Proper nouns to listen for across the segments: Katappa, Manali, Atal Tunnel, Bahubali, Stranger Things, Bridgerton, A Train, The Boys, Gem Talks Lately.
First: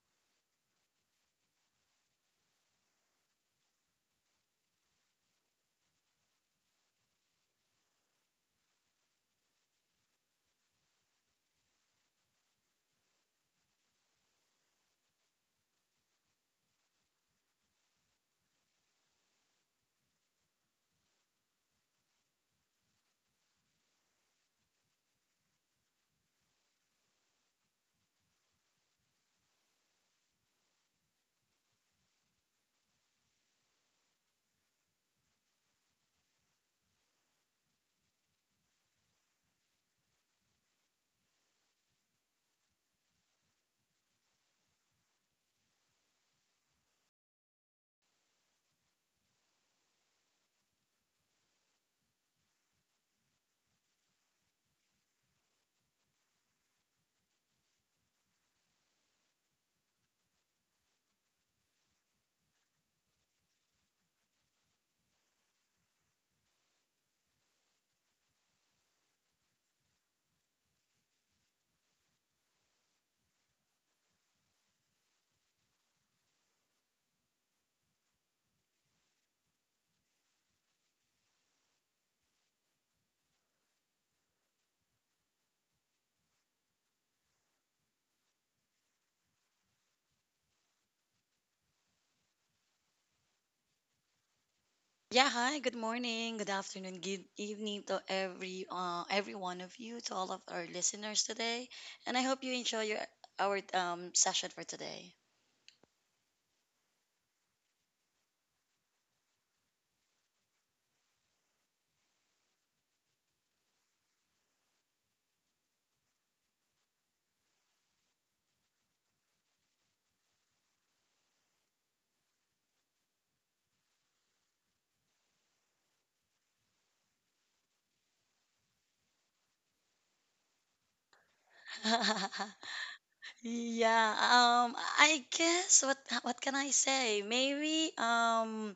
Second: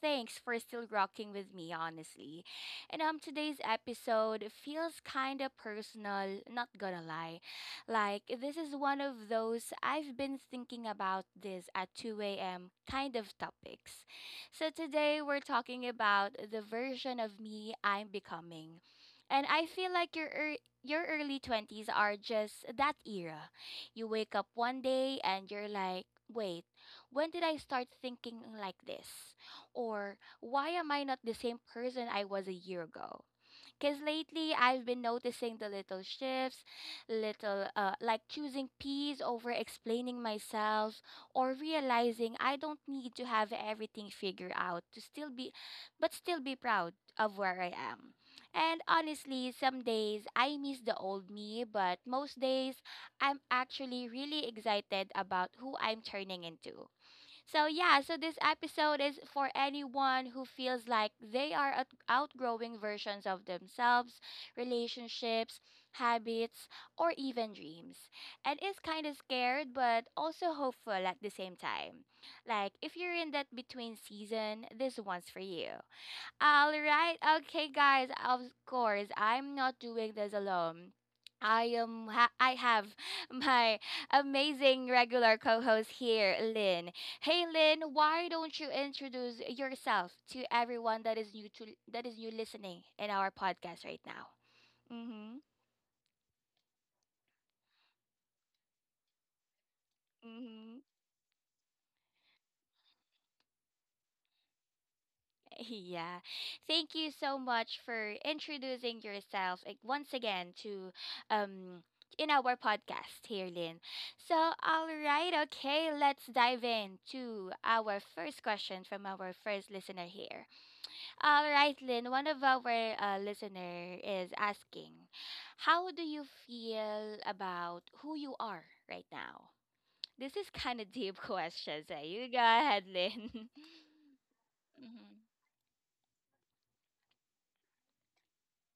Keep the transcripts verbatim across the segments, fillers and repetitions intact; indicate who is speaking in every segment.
Speaker 1: thanks for still rocking with me, honestly. And um today's episode feels kinda personal, not gonna lie. Like this is one of those I've been thinking about this at two a m kind of topics. So today we're talking about the version of me I'm becoming. And I feel like your ear your early twenties are just that era. You wake up one day and you're like, "Wait, when did I start thinking like this?" Or, "Why am I not the same person I was a year ago?" Because lately I've been noticing the little shifts, little uh, like choosing peace over explaining myself, or realizing I don't need to have everything figured out to still be, but still be proud of where I am. And honestly, some days I miss the old me, but most days I'm actually really excited about who I'm turning into. So, yeah, so this episode is for anyone who feels like they are out- outgrowing versions of themselves, relationships, habits, or even dreams, and is kind of scared but also hopeful at the same time. Like, if you're in that between season, this one's for you. All right. Okay, guys. Of course, I'm not doing this alone. I am ha- I have my amazing regular co-host here, Lynn. Hey Lynn, why don't you introduce yourself to everyone that is new to that is new listening in our podcast right now?
Speaker 2: Yeah, hi, good morning, good afternoon, good evening to every uh, every one of you, to all of our
Speaker 1: Mhm.
Speaker 2: listeners today. And I hope you enjoy your our um session for today.
Speaker 1: Yeah. Thank you so much for introducing yourself, like, once again to um in our podcast here, Lynn. So, all right, okay, let's dive into our first question from our first listener here. All right, Lynn, one of our uh, listener is asking, how do you feel about who you are right now? This is kind of deep question, so you go ahead, Lynn.
Speaker 2: yeah, um
Speaker 1: Mm-hmm.
Speaker 2: I guess what what can I say? Maybe um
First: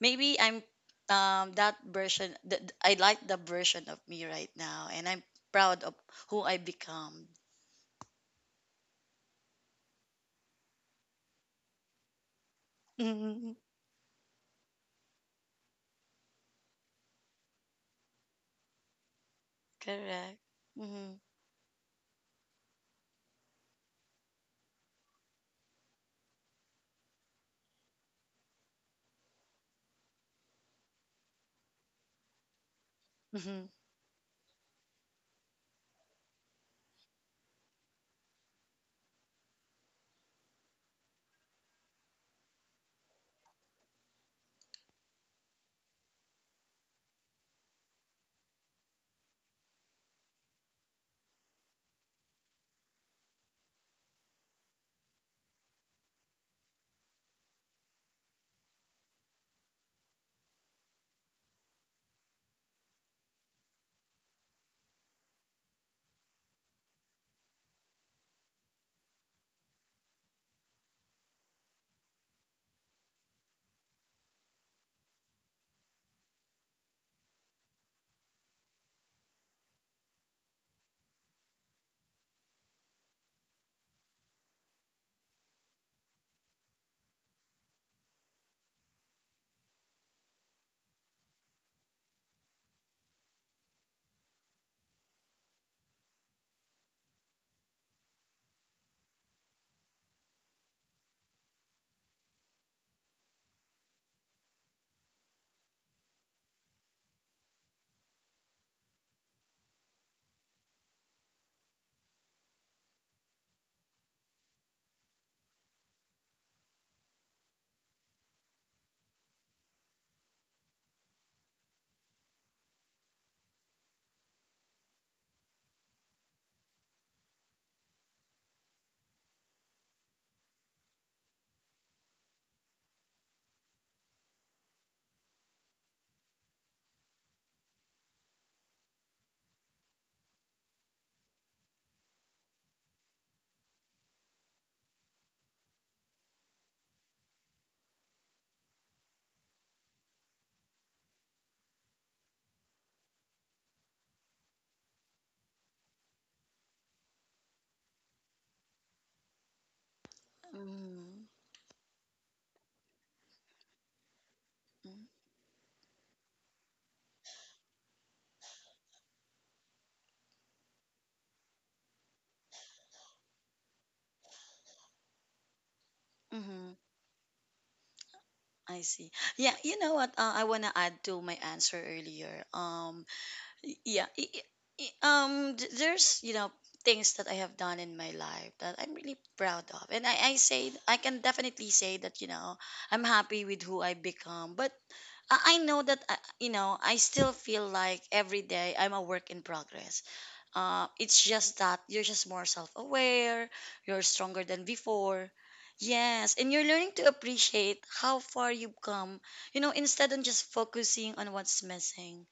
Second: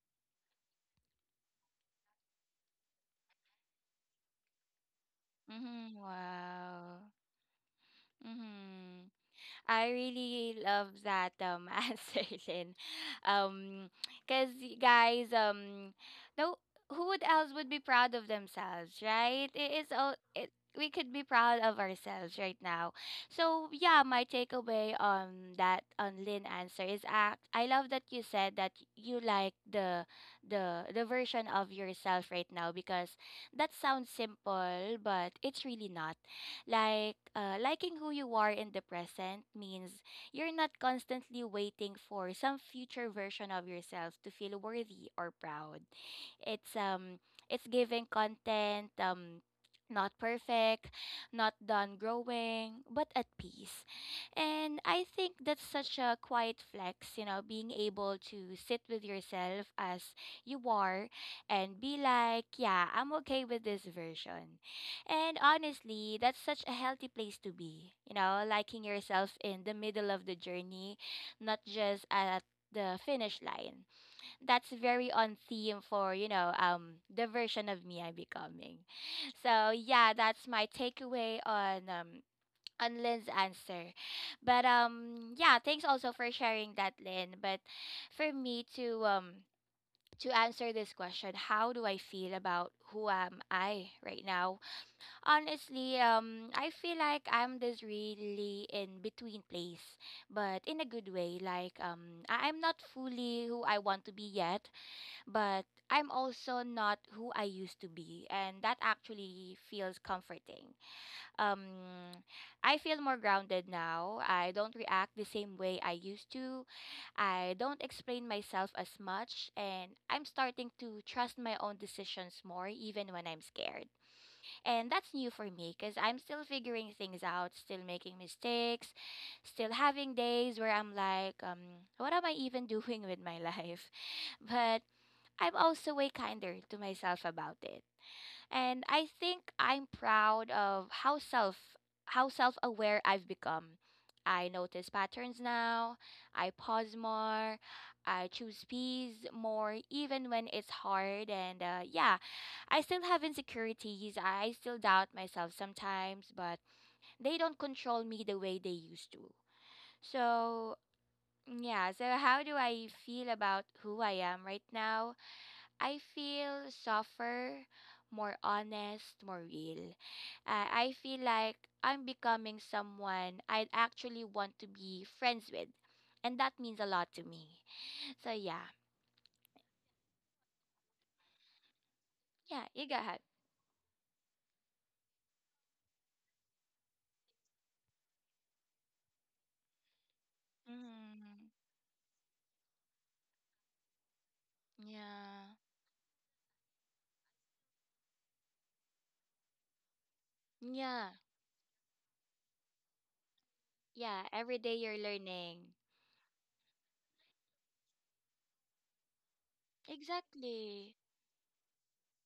Speaker 2: maybe I'm um that version th- th- I like the version of me right now and I'm proud of
Speaker 1: Mm-hmm.
Speaker 2: who I
Speaker 1: Wow.
Speaker 2: become.
Speaker 1: Mm-hmm. I really love that um answer, Lynn. Um, Cause y- guys, um, no, who would else would be proud of themselves, right? It is all
Speaker 2: Correct.
Speaker 1: it. We could
Speaker 2: Mm-hmm.
Speaker 1: be proud of ourselves right now. So yeah, my takeaway on that on Lynn answer is act. I love that you said that you like the the the version of yourself right now, because
Speaker 2: Mm-hmm.
Speaker 1: that sounds simple, but it's really not. Like, uh, liking who you are in the present means you're not constantly waiting for some future version of yourself to feel worthy or proud. It's um it's giving content, um not perfect, not done growing, but at peace. And I think that's such a quiet flex, you know, being able to sit with yourself as you are and be like, yeah, I'm okay with this version. And honestly, that's such a healthy place to be, you know, liking yourself in the middle of the journey, not just at the finish line. That's very on theme for, you know, um the version of me I'm becoming. So yeah, that's my takeaway on um on Lynn's answer. But um yeah, thanks also for sharing that, Lynn. But for me to um to answer this question, how do I feel about who am I right now? Honestly, um, I feel like I'm this really in between place, but in a good way. Like, um, I- I'm not fully who I want to be yet, but I'm also not who I used to be, and that actually feels comforting. Um, I feel more grounded now. I don't react the same way I used to. I don't explain myself as much, and I'm starting to trust my own decisions more, even when I'm scared. And that's new for me because I'm still figuring things out, still making mistakes, still having days where I'm like, um, what am I even doing with my life? But I'm also way kinder to myself about it. And I think I'm proud of how self how self-aware I've become. I notice patterns now. I pause more. I choose peace more, even when it's hard, and uh, yeah, I still have insecurities. I still doubt myself sometimes, but they don't control me the way they used to. So,
Speaker 2: Mm-hmm.
Speaker 1: yeah, so how do I feel about who I am right
Speaker 2: Mm-hmm,
Speaker 1: now? I feel softer, more honest, more real. Uh, I feel like I'm becoming someone I'd actually want to be friends with. And that
Speaker 2: mm-hmm.
Speaker 1: means a lot to me. So yeah.
Speaker 2: I see. Yeah, you know what? Uh, I want to add to my answer earlier.
Speaker 1: Yeah, you go
Speaker 2: Um,
Speaker 1: ahead.
Speaker 2: y- yeah, i- i- i- um, th- there's you know things that I have done in my life that I'm really proud of, and I, I say I can
Speaker 1: Mm,
Speaker 2: definitely say that you know I'm happy with who I become, but I
Speaker 1: yeah.
Speaker 2: I know that I, you know I still feel like every day I'm a work in progress. Uh,
Speaker 1: Yeah.
Speaker 2: it's just that you're just more self aware, you're
Speaker 1: Yeah.
Speaker 2: stronger
Speaker 1: Every
Speaker 2: than
Speaker 1: day you're
Speaker 2: before.
Speaker 1: learning.
Speaker 2: Yes, and you're learning to appreciate how far you've come, you know, instead of just
Speaker 1: Exactly.
Speaker 2: focusing on what's missing.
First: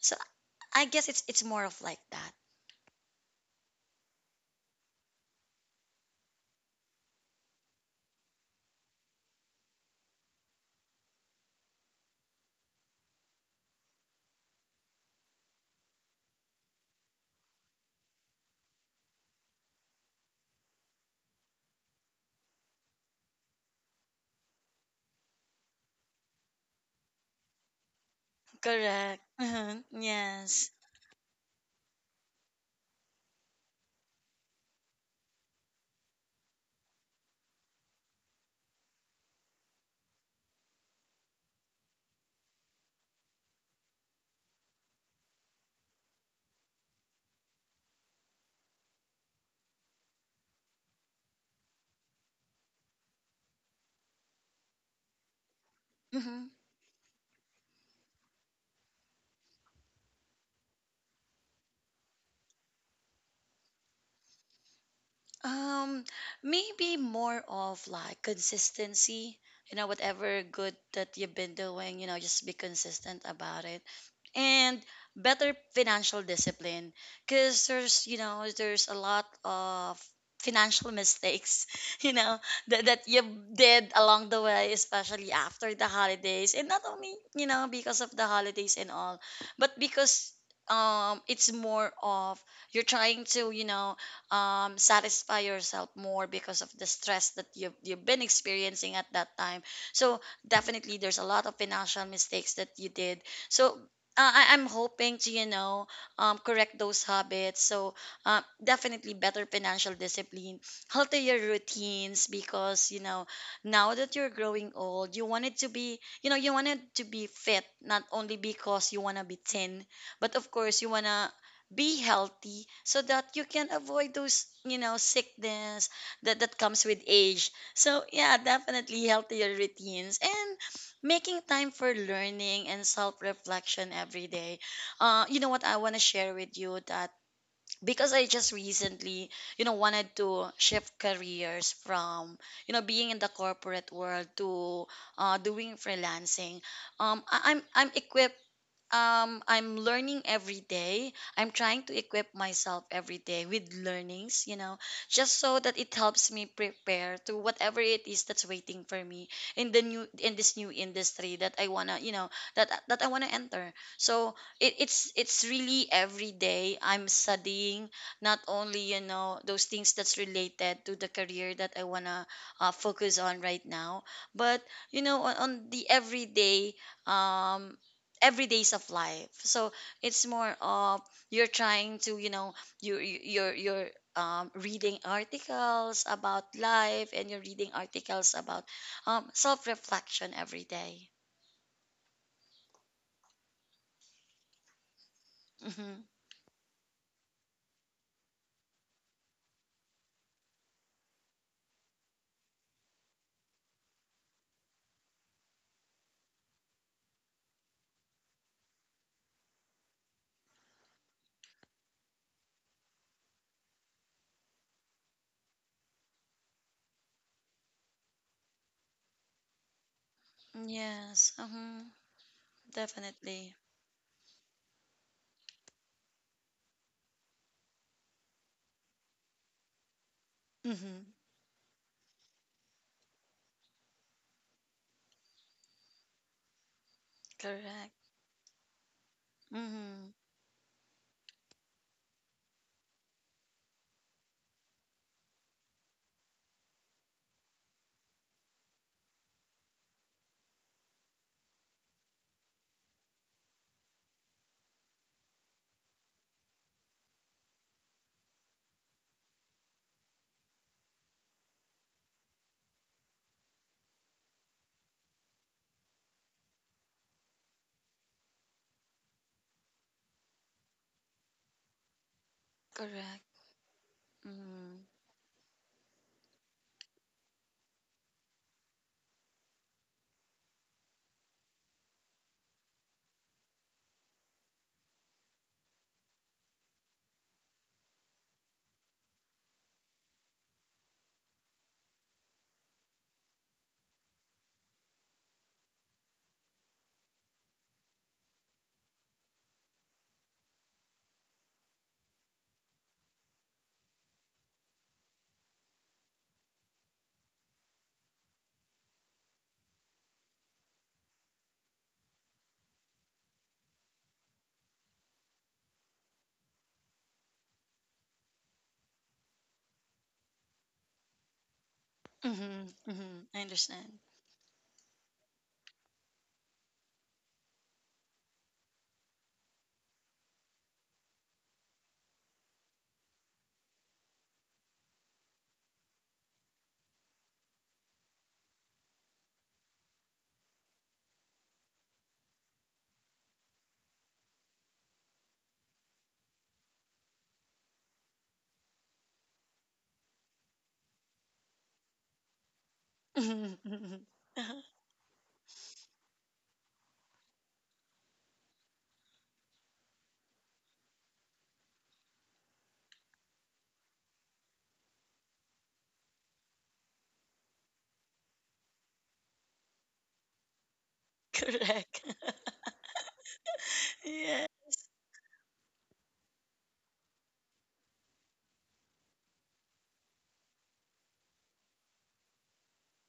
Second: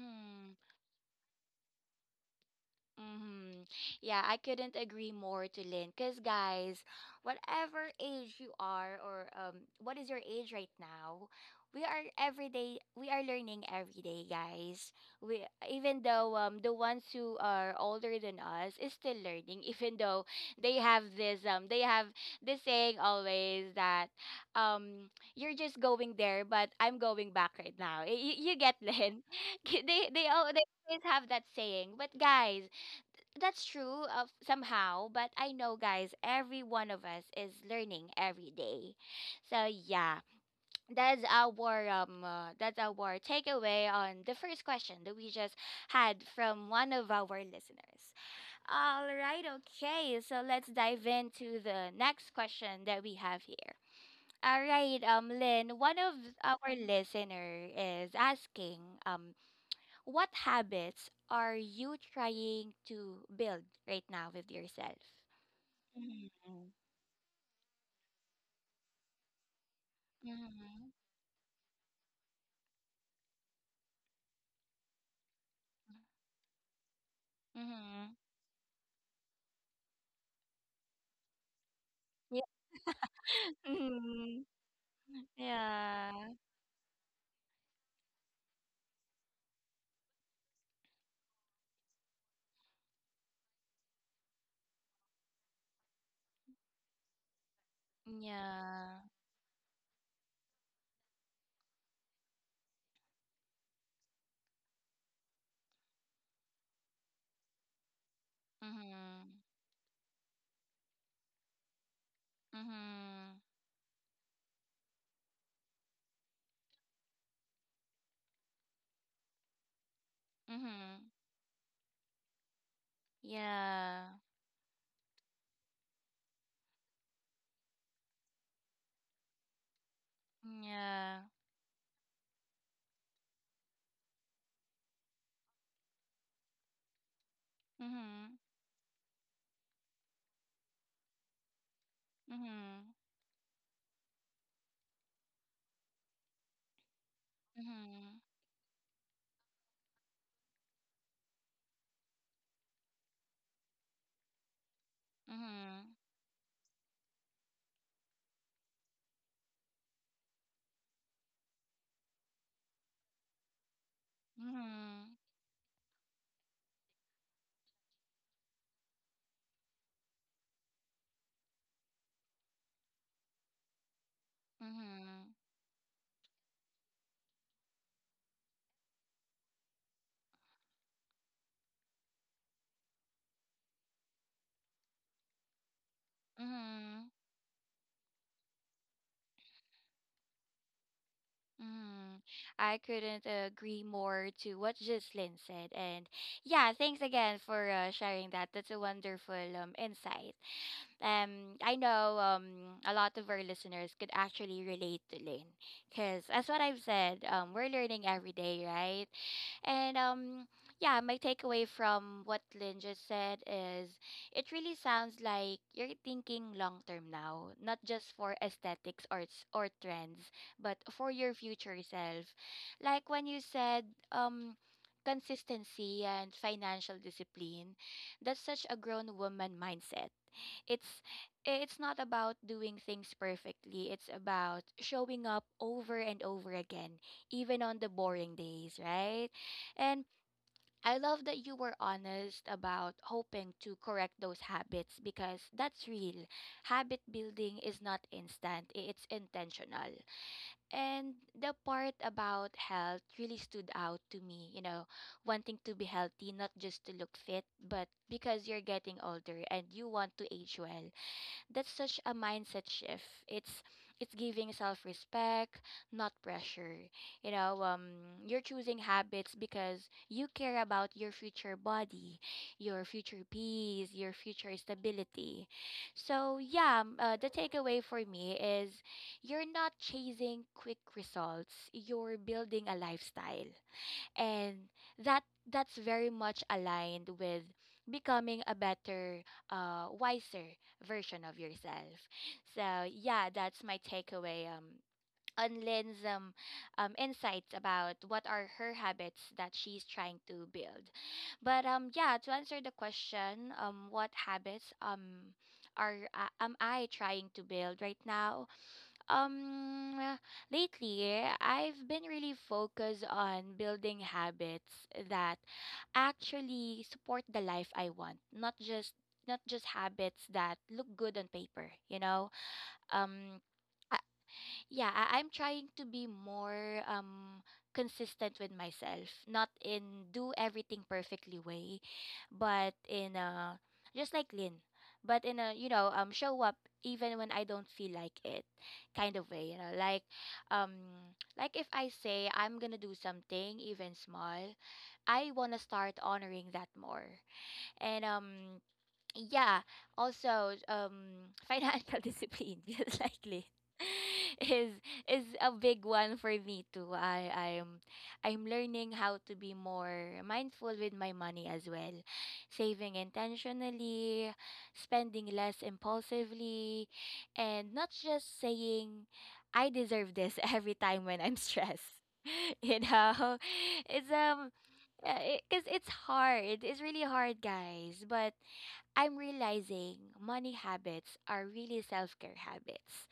Speaker 2: So I guess it's it's more of like that.
Speaker 1: Mm-hmm. Yeah, I couldn't agree more to Lynn. Because, guys, whatever age you are, or um, what is your age right now, we are every day, we are learning every day, guys. We Even though, um, the ones who are older than us is still learning, even though they have this, um, they have this saying always that, um, you're just going there, but I'm going back right now. You, you get,
Speaker 2: Correct.
Speaker 1: Lynn?
Speaker 2: Mhm.
Speaker 1: They, they, all, they
Speaker 2: Yes.
Speaker 1: always have that saying. But, guys, that's true, uh, somehow, but I know, guys, every one of us is learning every day. So yeah, that's our um uh, that's our takeaway on the first question that we just had from one of our listeners. All right, okay, so let's dive into the next question that we have here. All right, um Lynn, one of
Speaker 2: Hmm.
Speaker 1: our listener is asking, um what habits are you trying to build right now with yourself?
Speaker 2: Um,
Speaker 1: Mhm.
Speaker 2: maybe more of like consistency. You know, whatever good
Speaker 1: Mm-hmm.
Speaker 2: that you've been doing, you know, just be consistent about it. And better financial discipline because there's
Speaker 1: Mm-hmm.
Speaker 2: you know there's a lot of financial mistakes you know
Speaker 1: Yeah.
Speaker 2: that, that you did along the
Speaker 1: Mm.
Speaker 2: way, especially after the
Speaker 1: Yeah.
Speaker 2: holidays, and not only you know because of the holidays and all, but because um it's more of you're trying to you know um satisfy yourself more because of the stress that you've, you've been experiencing
Speaker 1: Yeah.
Speaker 2: at that time. So definitely there's a lot of financial mistakes that you did. So uh, I, I'm hoping to, you know, um, correct those habits. So, uh, definitely
Speaker 1: Mm-hmm.
Speaker 2: better financial discipline, healthier routines, because, you know,
Speaker 1: Mm-hmm.
Speaker 2: now that you're growing old, you wanted to be, you know, you wanted to be fit, not only because you want to be thin, but of course, you
Speaker 1: Mm-hmm.
Speaker 2: want to be healthy so that you can
Speaker 1: Yeah.
Speaker 2: avoid those you know sickness that that comes with age. So yeah, definitely healthier routines, and
Speaker 1: Yeah.
Speaker 2: making time for learning and self-reflection every day. Uh, you know what, I want to share with you that because I
Speaker 1: Mm-hmm.
Speaker 2: just recently you know wanted to shift careers from you know
Speaker 1: Mm-hmm.
Speaker 2: being in the corporate world to uh, doing freelancing. Um, I- i'm i'm equipped, um I'm learning every day. I'm trying to equip myself every day with learnings, you know, just so that
Speaker 1: Mm-hmm.
Speaker 2: it helps me prepare to whatever it is that's waiting for me in the new in this new industry that I wanna, you know, that that I wanna enter. So
Speaker 1: Mm-hmm.
Speaker 2: it, it's
Speaker 1: Mm-hmm.
Speaker 2: it's really every day I'm studying, not only you know those things that's related to the career that I wanna uh, focus on right now, but you know
Speaker 1: Mm-hmm.
Speaker 2: on, on the everyday um every days of life. So it's more of you're trying to you know you you- you're you're um, reading articles about
Speaker 1: Mm-hmm.
Speaker 2: life, and you're reading articles about um, self-reflection every day.
Speaker 1: Mm, I couldn't agree more to what Jocelyn said.
Speaker 2: Mm-hmm.
Speaker 1: And yeah, thanks again for uh, sharing that. That's a wonderful, um, insight. Um, I know, um, a lot of our listeners could actually relate to Lynn because, as what I've said, um, we're learning every day, right? And um, yeah, my takeaway from what Lynn just said is it really sounds like you're thinking long term now, not just for aesthetics or s- or trends, but for
Speaker 2: Yes.
Speaker 1: your
Speaker 2: Uh
Speaker 1: future
Speaker 2: huh.
Speaker 1: self. Like when you
Speaker 2: Definitely.
Speaker 1: said, um consistency and financial discipline, that's such a grown woman mindset. it's
Speaker 2: Mm-hmm.
Speaker 1: eh, it's not about doing things perfectly, it's about showing up over and over again, even on the
Speaker 2: Correct.
Speaker 1: boring days, right? And
Speaker 2: Mm-hmm.
Speaker 1: I love that you were honest about hoping to correct those habits, because that's real. Habit building is not instant, i- it's intentional. And the part about health really stood out to me, you know, wanting to be healthy, not just to look fit, but because you're getting older and you want to age well. That's such a mindset shift. It's it's giving self-respect, not pressure. You know, um, you're choosing habits because you care about your future body, your future
Speaker 2: Correct.
Speaker 1: peace, your future
Speaker 2: Mm-hmm.
Speaker 1: stability. So yeah, m- uh, the takeaway for me is you're not chasing quick results. You're building a lifestyle, and that that's very much aligned with becoming a better, uh wiser version of yourself. So yeah, that's my takeaway, um on Lynn's, um, um, insights about what are her habits that she's trying to build. But um, yeah, to answer the question, um, what habits, um, are uh, am I trying to build right now? Um, Lately, I've been really focused on building habits that actually support the life I want, not just not just habits that look good on paper, you know?
Speaker 2: Mm-hmm. Mm-hmm.
Speaker 1: Um
Speaker 2: I understand.
Speaker 1: yeah, I- I'm trying to be more, um consistent with myself, not in do everything perfectly way, but in a, just like Lynn, but in a, you know, um show up even when I don't feel like it kind of way, you know, like um like if I say I'm gonna do something even small, I want to start honoring that more. And um yeah, also um financial discipline, just like Lynn,
Speaker 2: Mm-hmm.
Speaker 1: is is a big one for me too. I i'm i'm learning how to be more mindful with my money as well, saving intentionally, spending less impulsively, and not just saying, "I deserve this," every time when I'm stressed.
Speaker 2: Correct.
Speaker 1: You know, it's
Speaker 2: Yeah.
Speaker 1: um because it's hard, it's really hard, guys, but I'm realizing money habits are really self care habits.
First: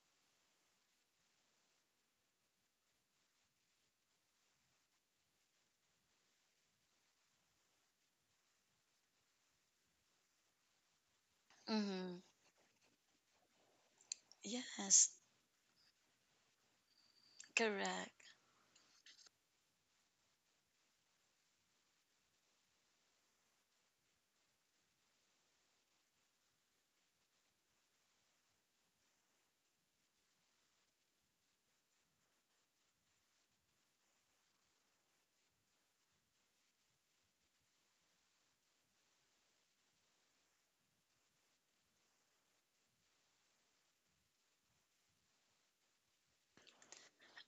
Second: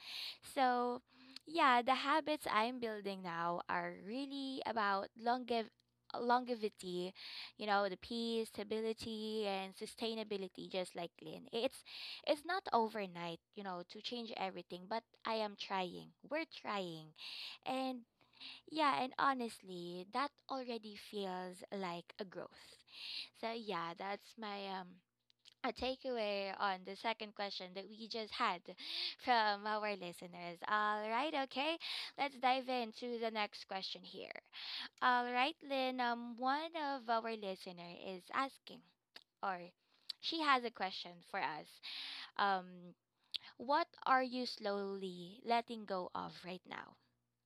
Speaker 1: So, yeah, the habits I'm building now are really about longev- longevity, you know, the peace, stability, and sustainability, just like Lynn. It's,
Speaker 2: Mm-hmm.
Speaker 1: it's not overnight, you know, to change everything, but
Speaker 2: Yes.
Speaker 1: I am trying. We're trying. And
Speaker 2: Correct.
Speaker 1: yeah, and honestly, that already feels like a growth. So yeah, that's my, um a takeaway on the second question that we just had from our listeners. All right, okay. Let's dive into the next question here. All right, Lynn, um, one of our listener is asking, or she has a question for us. Um, what are you slowly letting go of right now?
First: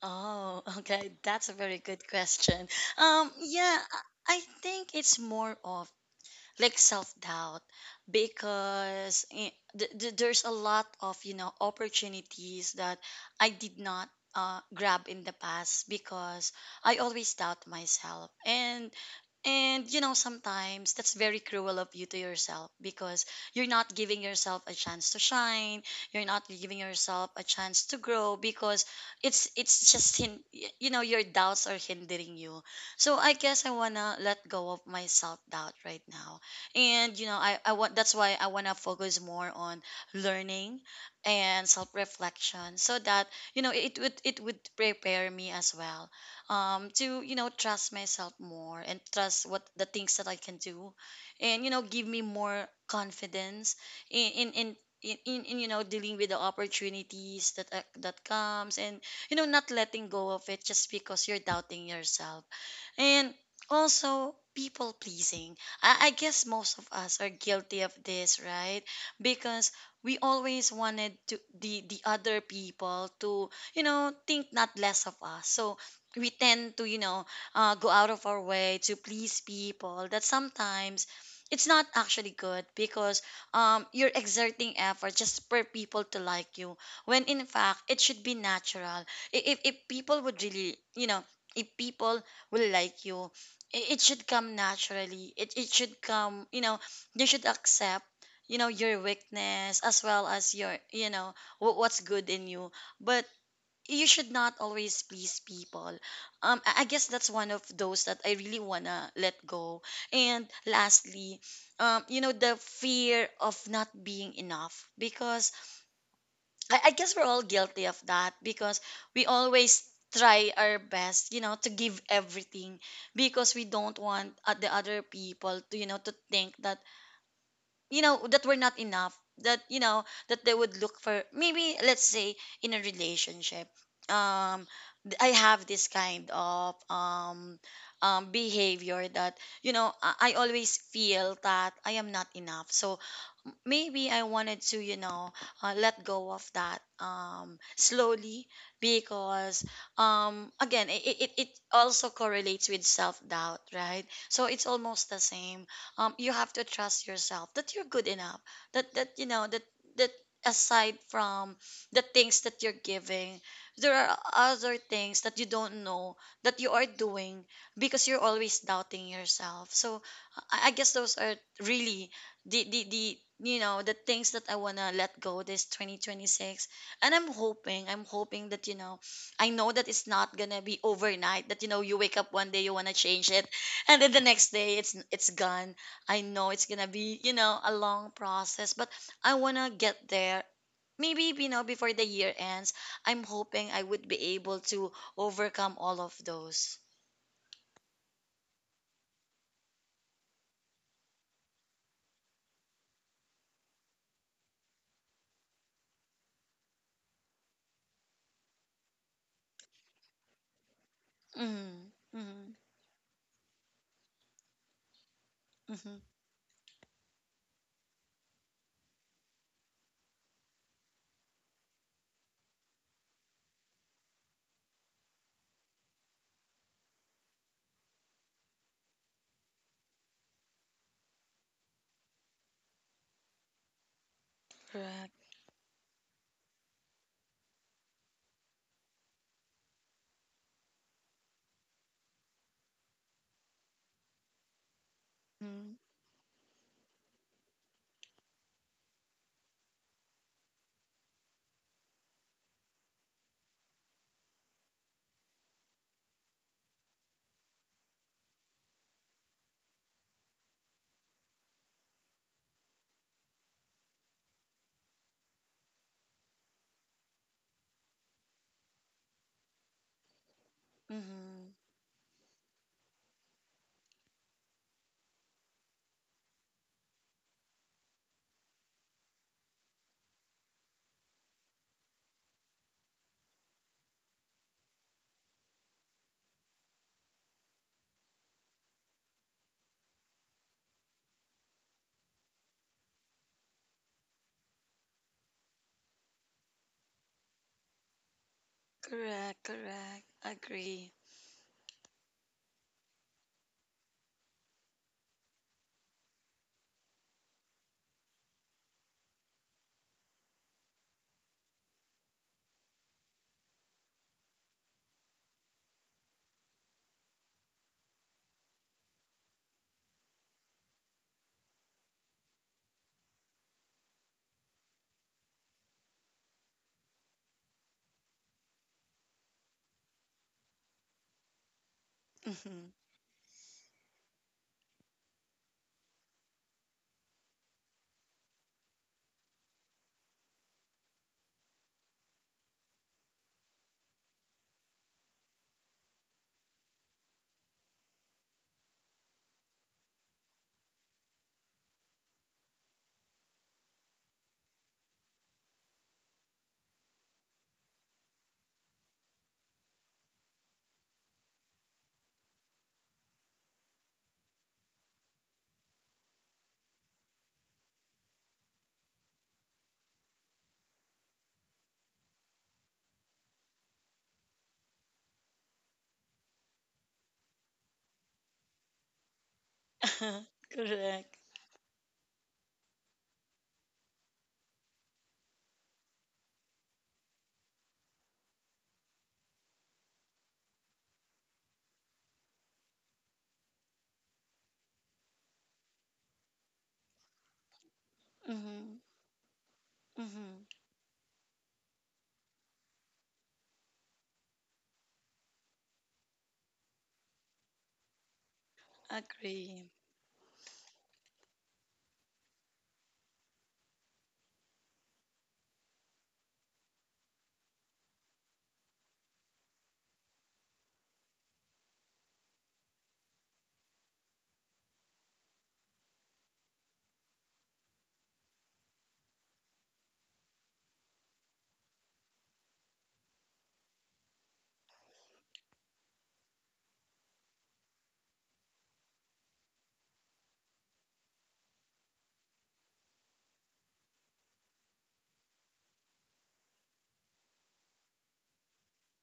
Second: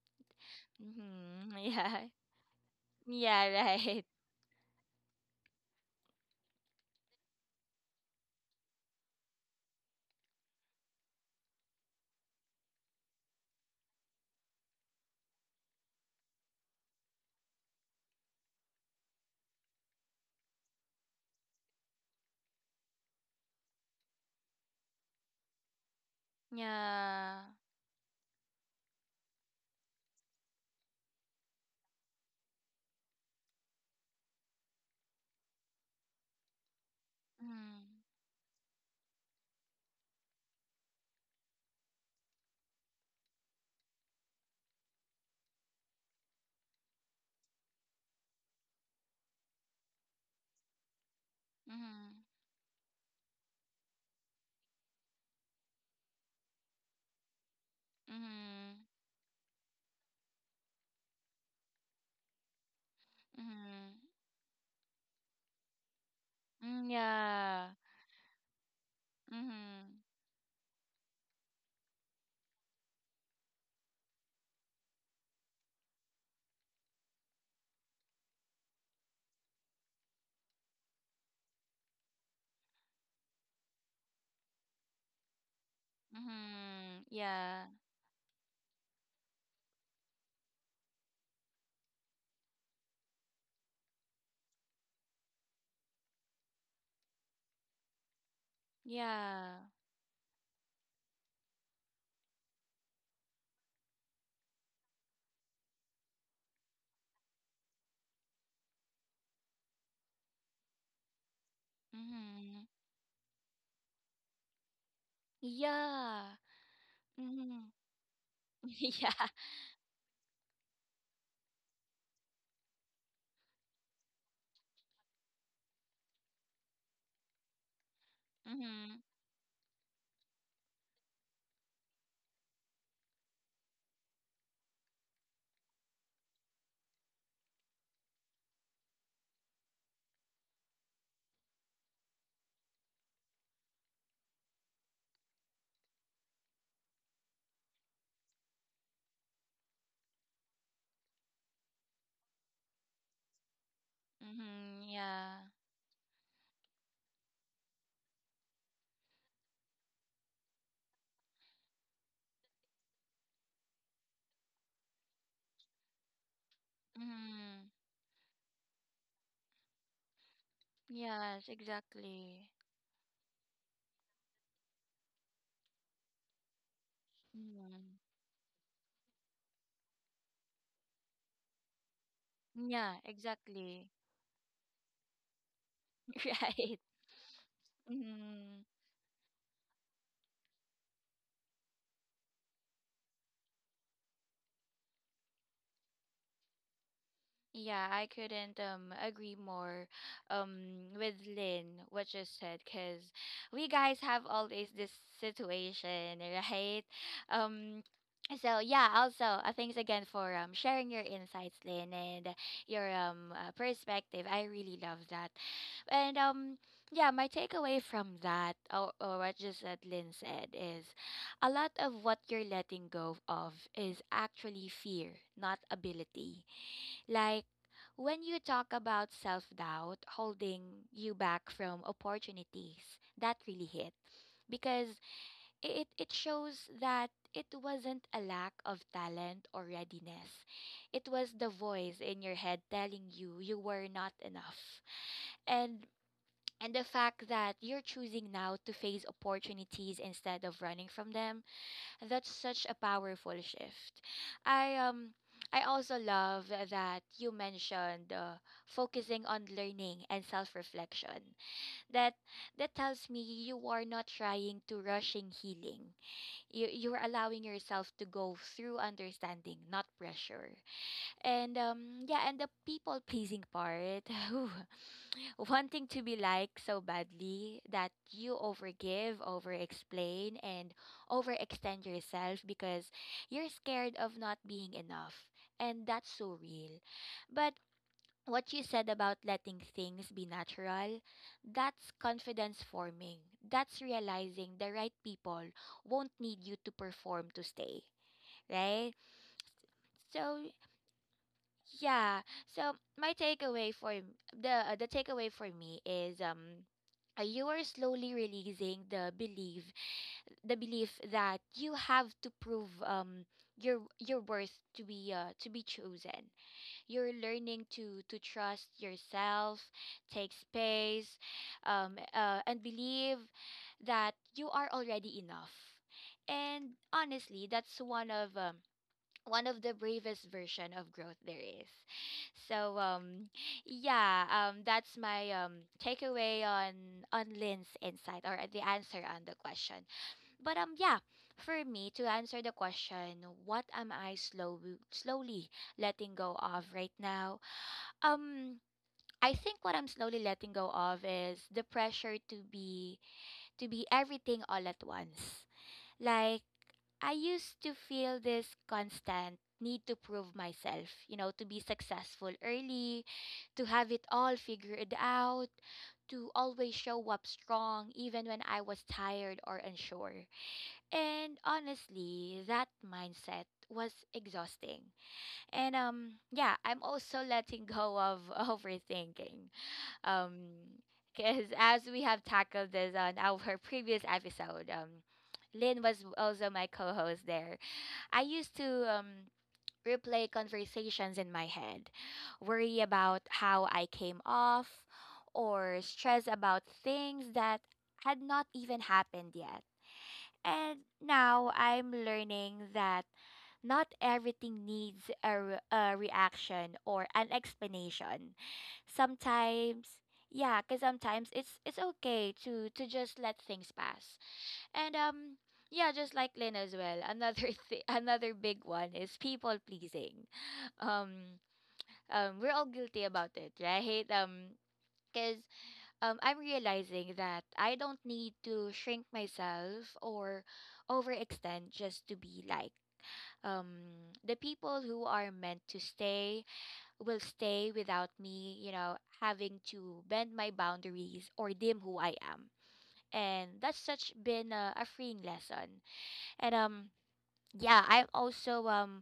Speaker 2: Oh, okay. That's a
Speaker 1: Mm-hmm.
Speaker 2: very
Speaker 1: Yeah.
Speaker 2: good question. Um,
Speaker 1: Yeah,
Speaker 2: yeah, I
Speaker 1: right.
Speaker 2: I think it's more of like self-doubt because eh, th- th- there's a lot of, you know, opportunities that I did not uh, grab in the past because I always doubt myself. And and you know, sometimes that's very cruel of you to yourself because you're not giving yourself a chance to shine. You're not giving yourself a
Speaker 1: Yeah.
Speaker 2: chance to grow because it's it's just hin- y- you know your doubts are hindering you. So I guess I wanna let go of my self doubt right now, and you know I I want
Speaker 1: Mm-hmm.
Speaker 2: that's why I wanna focus more on learning and self reflection so that you know it would it would prepare me as well, um, to you know trust myself more and trust what the things that I can do, and you know give me more confidence in in. in in, in, in you know dealing with the opportunities that uh, that comes,
Speaker 1: Mm-hmm.
Speaker 2: and you know not letting go of it just because you're doubting yourself. And
Speaker 1: Mm-hmm.
Speaker 2: also, people pleasing. I, I guess most of
Speaker 1: Mm-hmm.
Speaker 2: us are
Speaker 1: Yeah.
Speaker 2: guilty of this, right? Because
Speaker 1: Mhm.
Speaker 2: we always wanted to the the other people to you know think not less of us. So we tend to you know uh, go out of our way to please people. That sometimes it's not actually good because um, you're exerting effort just for people to like you
Speaker 1: Mhm.
Speaker 2: when in
Speaker 1: Yeah.
Speaker 2: fact it should be natural. I- if, if people would really you know if people will like you. It, it should come naturally. It, it should come, you know, you should accept, you know, your
Speaker 1: Yeah.
Speaker 2: weakness as well as your, you know, wh- what's good in you. But you should not always please people. Um, I I guess that's one of those that I really wanna let go. And lastly, um, you know, the
Speaker 1: Mhm.
Speaker 2: fear of not being enough because
Speaker 1: Yeah.
Speaker 2: I, I guess we're all
Speaker 1: Mhm.
Speaker 2: guilty of that because
Speaker 1: Yeah.
Speaker 2: we always try our best, you know, to give everything, because we don't want uh, the other people to, you know, to think that you know that were not
Speaker 1: Mhm.
Speaker 2: enough, that you know that they would look for maybe let's say in a relationship. um th- I have this kind of um um behavior that you know i, I always feel that I am not enough. So m- maybe I wanted to you know uh, let go of that um slowly, because um again, it, it, it it also correlates with self-doubt, right? So it's
Speaker 1: Mhm.
Speaker 2: almost the
Speaker 1: Yeah.
Speaker 2: same. Um, you have to trust yourself that you're good enough. That that you know that that aside from the things that you're giving, there are other things that you don't know that you are doing
Speaker 1: Mhm.
Speaker 2: because you're always doubting yourself. So I, I guess those are
Speaker 1: Yes,
Speaker 2: really
Speaker 1: exactly.
Speaker 2: the the the you know the things that I wanna let go this twenty twenty-six. And I'm hoping
Speaker 1: Mhm.
Speaker 2: I'm hoping that you know, I know that it's not gonna be overnight. That you know, you wake up one day, you wanna
Speaker 1: Yeah,
Speaker 2: change it,
Speaker 1: exactly.
Speaker 2: and then the next day it's it's gone. I know it's
Speaker 1: Right.
Speaker 2: gonna be, you know, a long
Speaker 1: Mhm.
Speaker 2: process, but I wanna get there. Maybe, you know, before the year ends, I'm hoping I would be able to overcome all of those.
Speaker 1: Yeah, I couldn't um agree more um with Lynn what you said, because we guys have always this situation, right? Um so yeah, also, uh, thanks again for um sharing your insights, Lynn,
Speaker 2: Mm-hmm.
Speaker 1: and
Speaker 2: Mm-hmm.
Speaker 1: your um uh, perspective. I really love that.
Speaker 2: Mm-hmm.
Speaker 1: And um yeah, my takeaway from that or, or what just that Lynn said is a lot of what you're letting go of is actually fear, not ability, like when you talk about self doubt holding you back from opportunities, that really hit, because
Speaker 2: Correct.
Speaker 1: it, it shows that it wasn't a lack of talent or readiness. It was the voice in your head telling you you were not enough. And and the fact that you're choosing now to face opportunities instead of running from them, that's such a powerful shift. I um I also love that you mentioned uh, focusing on learning and self-reflection. That that tells me you are not trying to rushing healing. You you're allowing yourself to go through understanding, not pressure.
Speaker 2: Mm-hmm.
Speaker 1: And um yeah, and the people pleasing part, whew, wanting to be liked so badly that you overgive, over explain, and overextend yourself because you're scared of not being enough. And that's so real. But what you said about letting things be natural, that's confidence forming. That's realizing the right people won't need you to perform to stay, right?
Speaker 2: Correct. Correct.
Speaker 1: So
Speaker 2: Agree.
Speaker 1: yeah. So my takeaway for m- the uh, the takeaway for me is um uh, you are slowly releasing the belief the belief that you have to prove um your your worth to be uh, to be chosen. You're learning to to trust yourself, take space, um uh, and believe that you are already enough. And honestly, that's one of um one of the bravest version of growth there is.
Speaker 2: Mm-hmm.
Speaker 1: So um yeah, um that's my um takeaway on on Lynn's insight or the answer on the question. But um yeah, for me to answer the question, what am I slow slowly letting go of right now? Um I think what I'm slowly letting go of is the pressure to be to be everything all at once. Like I used to feel this constant need to prove myself, you know, to be successful early, to have it all figured out, to always show up strong even when I was tired or unsure. And honestly, that mindset was exhausting. And um yeah, I'm also letting go of overthinking. Um
Speaker 2: Correct.
Speaker 1: because as we have tackled this on our previous episode, um Lynn was also my co-host there, I used to um, replay conversations in my head, worry about how I came off, or stress about things that had not
Speaker 2: Mm-hmm.
Speaker 1: even happened yet.
Speaker 2: Mm-hmm.
Speaker 1: And now I'm learning that not everything needs a, re- a reaction or an explanation.
Speaker 2: Agree.
Speaker 1: Sometimes, yeah, because sometimes it's it's okay to to just let things pass. And um yeah, just like Lynn as well. Another th- another big one is people pleasing. Um um we're all guilty about it, right? Um because um I'm realizing that I don't need to shrink myself or overextend just to be liked. Um the people who are meant to stay will stay without me, you know, having to bend my boundaries or dim who I am. And that's such been a, a freeing lesson. And um yeah, I'm also um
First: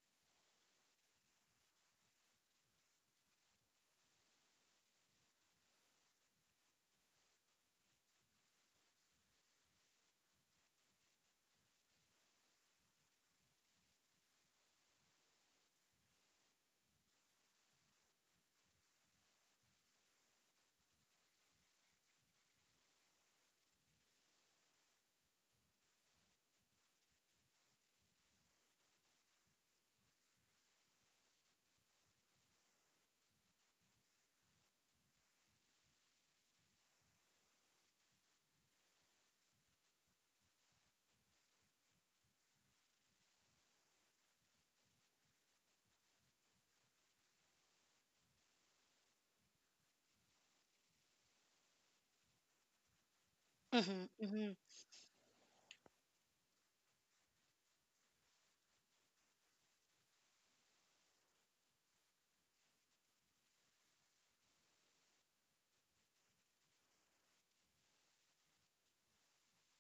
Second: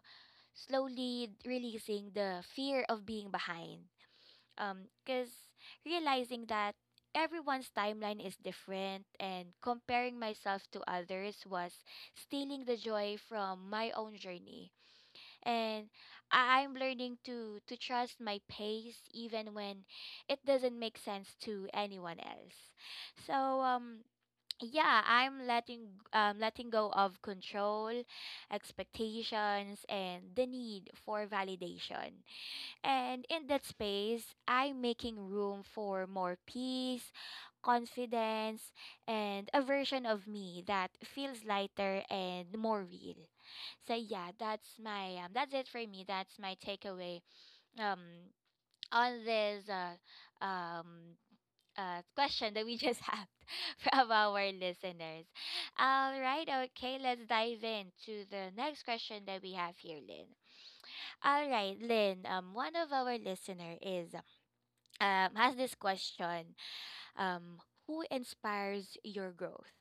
Speaker 1: slowly releasing the fear of being behind. Um, cause realizing that everyone's timeline is different, and comparing myself to others was stealing the joy from my own journey. And I- I'm learning to to trust my pace even when it doesn't make sense to anyone else. So um yeah, I'm letting um letting go of control, expectations, and the need for validation, and in that space I'm making room for more peace, confidence, and a version of me that feels lighter and more real. So yeah, that's my um, that's it for me, that's my takeaway um on this uh, um, uh, question that we just had from
Speaker 2: Mm-hmm.
Speaker 1: our listeners. All right, okay, let's dive into the next question that we have here, Lynn. All right, Lynn, um, one of our listener is um, has this question. Um, who inspires your growth?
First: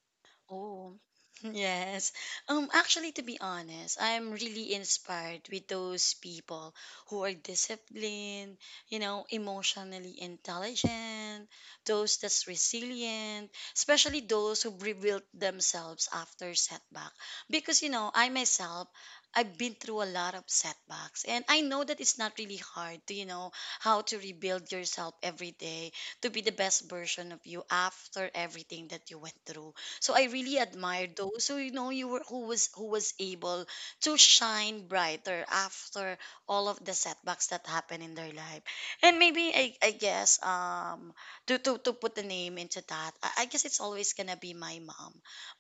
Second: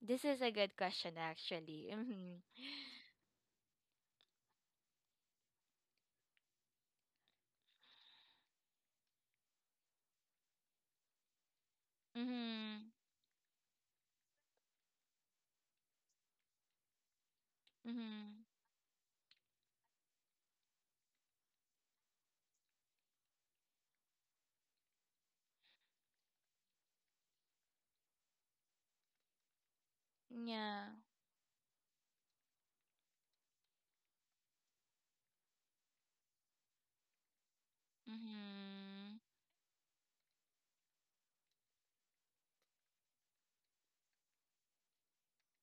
Speaker 1: This is a good
Speaker 2: Oh,
Speaker 1: question, actually.
Speaker 2: yes. Um, actually, to be honest, I'm really inspired with those people who are disciplined, you know, emotionally intelligent, those that's
Speaker 1: Mm-hmm.
Speaker 2: resilient, especially those who rebuilt themselves after setback. Because, you know, I
Speaker 1: Mm-hmm.
Speaker 2: myself, I've been through a lot of setbacks, and I know that it's not really hard to, you know, how to rebuild yourself every day to be the best version of you after everything that you went through. So I
Speaker 1: Mm-hmm.
Speaker 2: really
Speaker 1: Yeah.
Speaker 2: admire those. So you know, you were who was who was able to shine brighter after all of the setbacks that happened in their life.
Speaker 1: Mm-hmm.
Speaker 2: And maybe I, I guess um to, to to put the name into that, I, I guess it's always gonna be my mom,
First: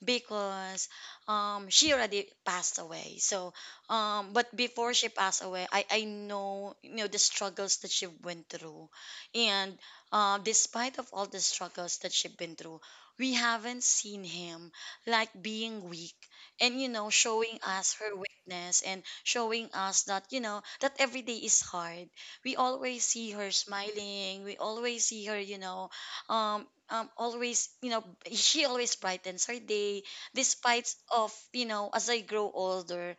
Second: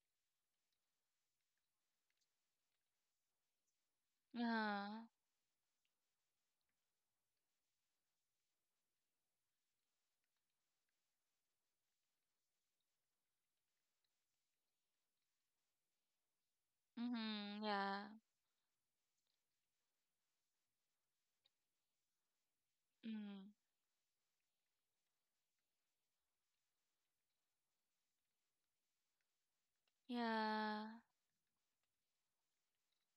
Speaker 2: because um she already passed away. So um but
Speaker 1: Yeah.
Speaker 2: before she passed away, I I know you know the struggles that she went through, and uh, despite of all the struggles that she's been through, we haven't seen him like being weak, and you know showing
Speaker 1: Mm-hmm.
Speaker 2: us
Speaker 1: Yeah.
Speaker 2: her weakness, and showing us that you know that every day is hard. We always see
Speaker 1: Mm-hmm.
Speaker 2: her smiling, we always see her you know um um always you know, she always brightens her day,
Speaker 1: Yeah.
Speaker 2: despite of you know as I grow older,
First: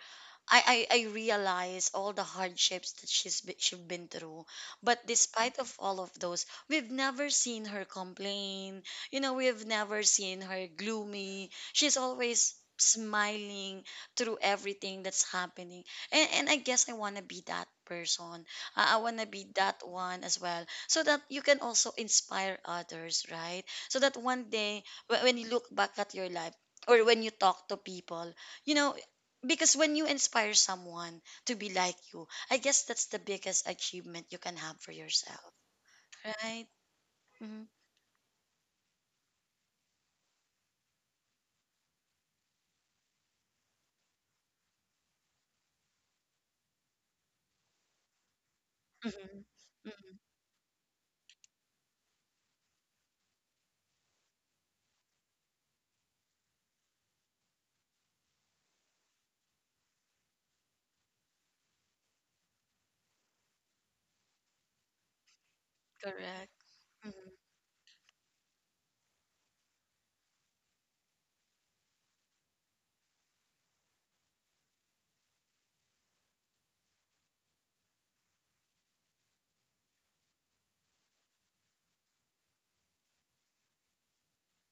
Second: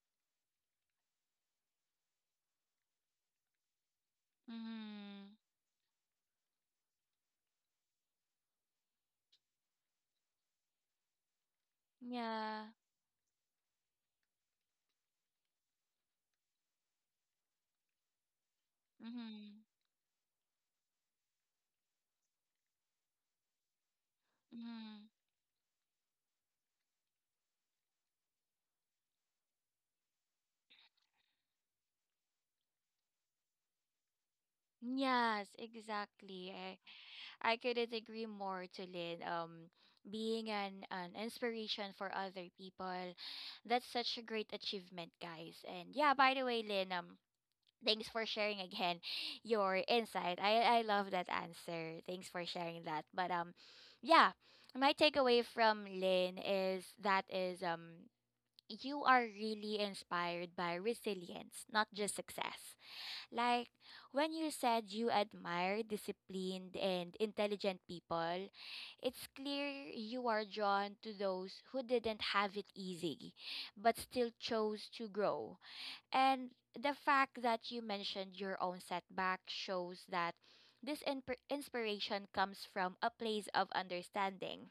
Speaker 2: I, I I realize all the hardships that she's be- she's been through, but
Speaker 1: Mm-hmm.
Speaker 2: despite of all of those, we've never seen her complain. You know, we've never seen her gloomy. She's always
Speaker 1: Yeah.
Speaker 2: smiling through everything that's happening. And and I guess I want to be that person. I, I want to be
Speaker 1: Mm-hmm.
Speaker 2: that one as well, so that you can also inspire others, right? So that one day,
Speaker 1: Mm-hmm.
Speaker 2: wh- when you look back at your life or when you talk to people you know, because when you inspire someone to be like you, I guess that's the biggest achievement you can have for
Speaker 1: Yes,
Speaker 2: yourself,
Speaker 1: exactly.
Speaker 2: right?
Speaker 1: I I
Speaker 2: Mm-hmm.
Speaker 1: couldn't agree more to Lynn. Um, being an an inspiration for other people, that's such a great achievement, guys. And yeah, by the way, Lynn, um, thanks for sharing again
Speaker 2: Mm-hmm.
Speaker 1: your
Speaker 2: Mm-hmm.
Speaker 1: insight. I I love that answer. Thanks for sharing that. But um, yeah, my takeaway from Lynn is that is um you are really inspired by resilience, not just success. Like when you said you admire
Speaker 2: Correct.
Speaker 1: disciplined and
Speaker 2: Mm-hmm.
Speaker 1: intelligent people, it's clear you are drawn to those who didn't have it easy but still chose to grow. And the fact that you mentioned your own setback shows that this in- inspiration comes from a place of understanding,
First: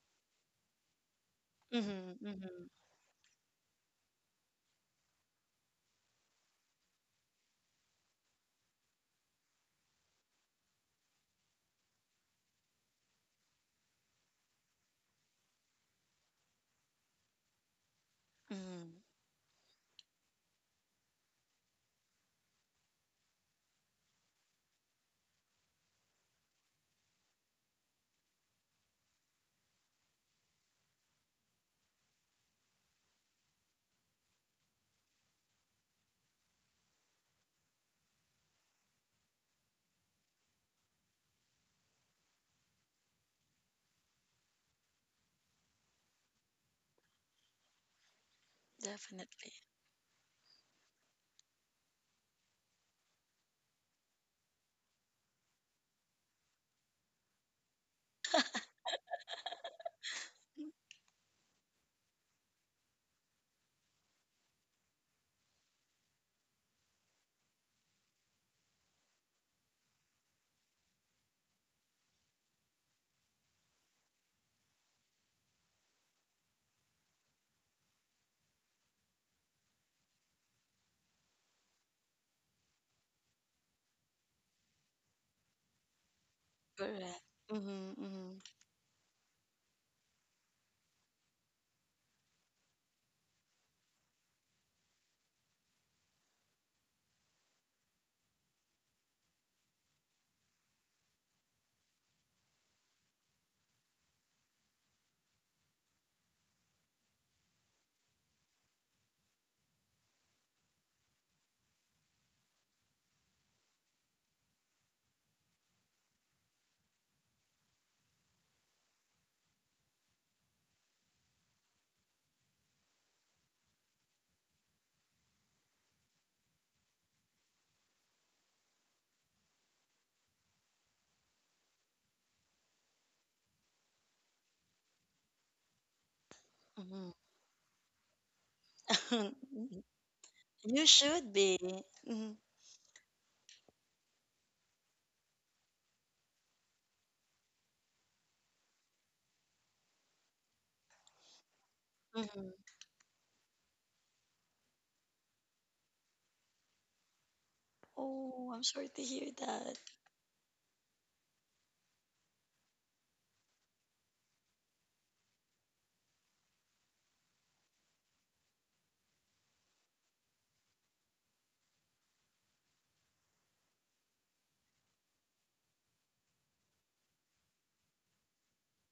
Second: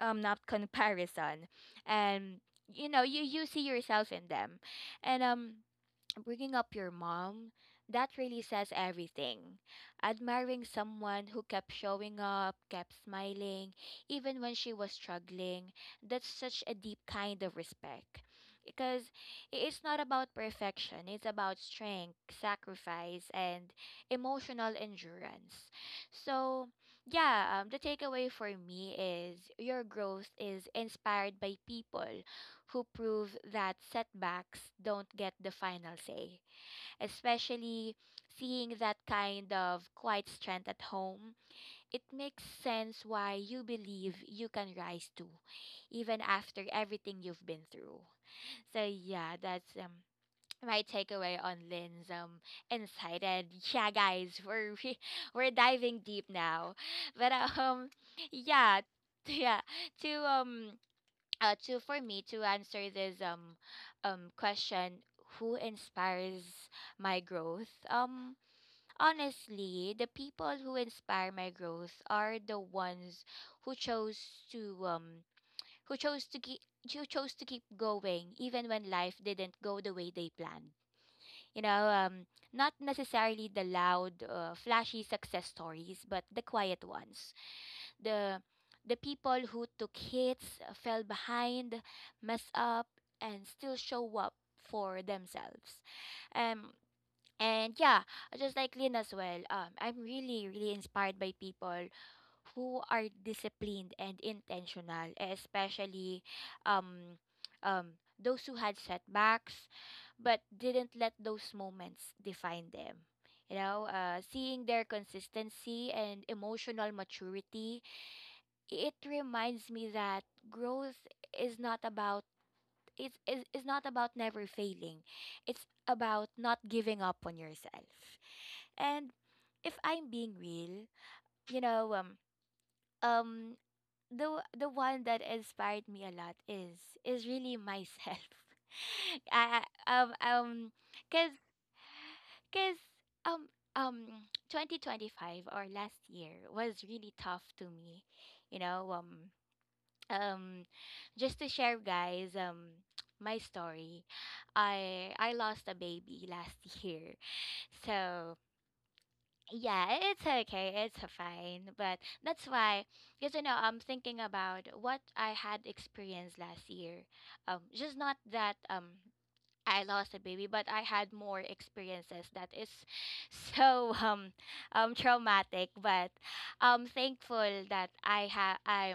Speaker 1: um not comparison,
Speaker 2: Mm-hmm.
Speaker 1: and
Speaker 2: Mm-hmm.
Speaker 1: you know you you see yourself in them. And um bringing up your mom, that really says everything. Admiring someone who kept showing up, kept smiling, even when she was struggling, that's such a deep kind of respect.
Speaker 2: Mm-hmm.
Speaker 1: Because i- it's not about perfection, it's about strength, sacrifice, and emotional endurance. So, yeah, um, the takeaway for me is your growth is inspired by people who prove that setbacks don't get the final say. Especially seeing that kind of quiet strength at home, it makes sense why you believe you can rise too, even after everything you've been through. So yeah,
Speaker 2: Definitely.
Speaker 1: that's um my takeaway on Lynn's um insight. And yeah, guys, we're re- we're diving deep now, but um yeah. Yeah, to um uh, to, for me to answer this um um question, who inspires my growth? Um honestly, the people who inspire my growth are the ones who chose to um who chose to keep who chose to keep going even when life didn't go the way they planned, you know. Um not necessarily the loud, uh, flashy success stories, but the quiet
Speaker 2: Correct.
Speaker 1: ones,
Speaker 2: Mm-hmm.
Speaker 1: the
Speaker 2: Mm-hmm.
Speaker 1: the people who took hits, uh, fell behind, messed up, and still show up for themselves. Um, and yeah, just like Lynn as well, um, I'm really, really inspired by people who are disciplined and intentional, especially um, um, those who had setbacks but didn't let those moments define them. You know, uh, seeing their consistency and emotional maturity, it reminds me that growth is not about it's is, is not about never failing. It's about not giving up on yourself. And if I'm being real, you know, um um the the one that inspired me a lot is is really myself. I
Speaker 2: Mm-hmm.
Speaker 1: I- um um
Speaker 2: You should
Speaker 1: Cuz
Speaker 2: be. Mm-hmm.
Speaker 1: cuz um um twenty twenty-five, or last year, was really tough to me. You know, um um just to share, guys,
Speaker 2: Mm-hmm.
Speaker 1: um my story, I i lost a baby last year. So
Speaker 2: Oh, I'm sorry to hear that.
Speaker 1: yeah, i- it's okay, it's fine. But that's why, because you know, I'm thinking about what I had experienced last year. Um just not that um I lost a baby, but I had more experiences that is so um um traumatic. But I'm thankful that I have I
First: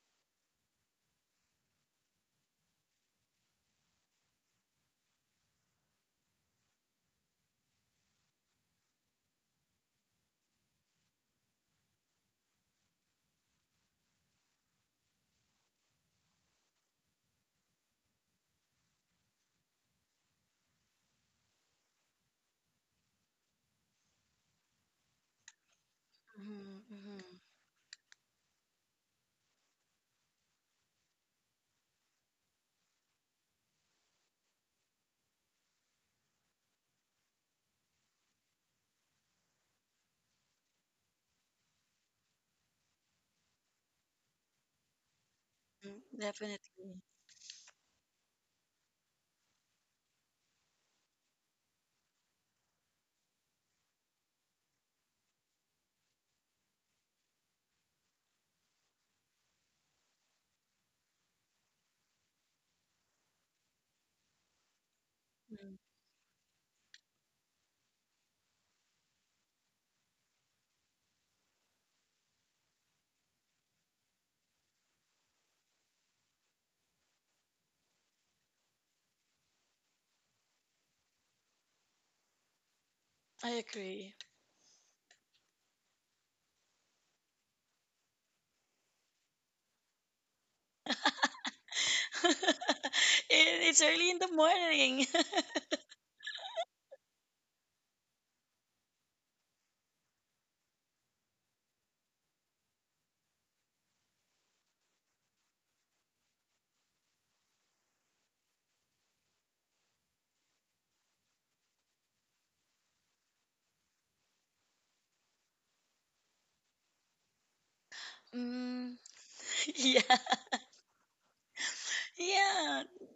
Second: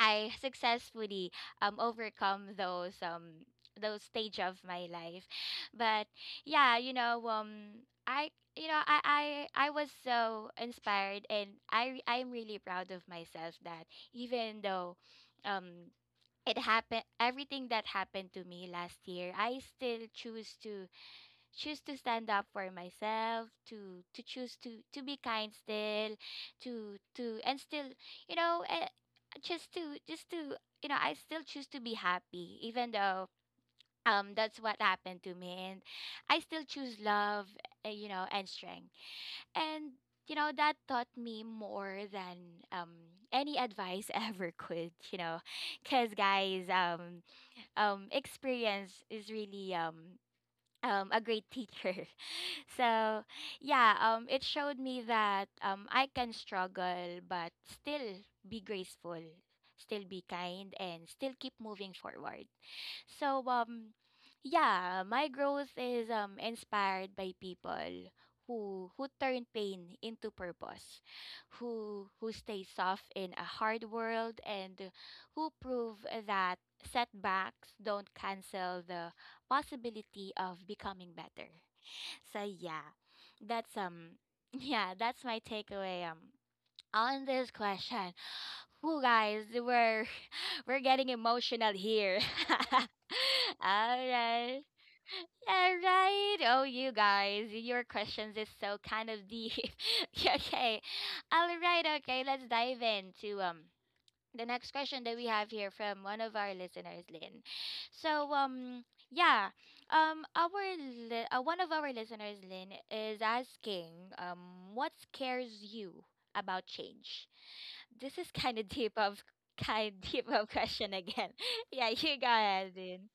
Speaker 1: I successfully um overcome those, um those stage of my life. But yeah, you know, um I, you know, I I I was so inspired, and I I'm really proud of myself that even though um it happened everything that happened to me last year, I still choose to choose to stand up for myself, to to choose to to be kind still,
Speaker 2: Mm-hmm.
Speaker 1: to
Speaker 2: Mm-hmm.
Speaker 1: to and still, you know, eh, just to just to you know, I still choose to be happy even though um that's what happened to me, and I still choose love, uh, you know, and strength. And you know, that taught me more than um any advice ever could, you know. Because guys,
Speaker 2: Definitely.
Speaker 1: um um experience is really um um a great teacher. So yeah, um, it showed me that um, I can struggle but still be graceful, still be kind, and still keep moving forward. So um, yeah, my growth
Speaker 2: Mm.
Speaker 1: is, um, inspired by people who who turn pain into purpose, who who stay soft in a hard world, and who prove that setbacks don't cancel the possibility of becoming better. So yeah,
Speaker 2: I
Speaker 1: that's
Speaker 2: agree.
Speaker 1: um yeah, that's my takeaway um on this question. Who guys, we're we're getting emotional here.
Speaker 2: It,
Speaker 1: All
Speaker 2: it's early in the
Speaker 1: right.
Speaker 2: morning.
Speaker 1: Yeah, right. Oh, you guys, your questions is so kind of deep. Okay. All right, okay. Let's dive into um the next question that we have here from one of our listeners, Lynn. So, um, yeah, um, our li- uh, one of our listeners, Lynn, is asking, um, what scares you about change? This is kind of deep
Speaker 2: Mm,
Speaker 1: of kind
Speaker 2: yeah.
Speaker 1: deep of question again. yeah, you go ahead,
Speaker 2: Yeah,
Speaker 1: Lynn.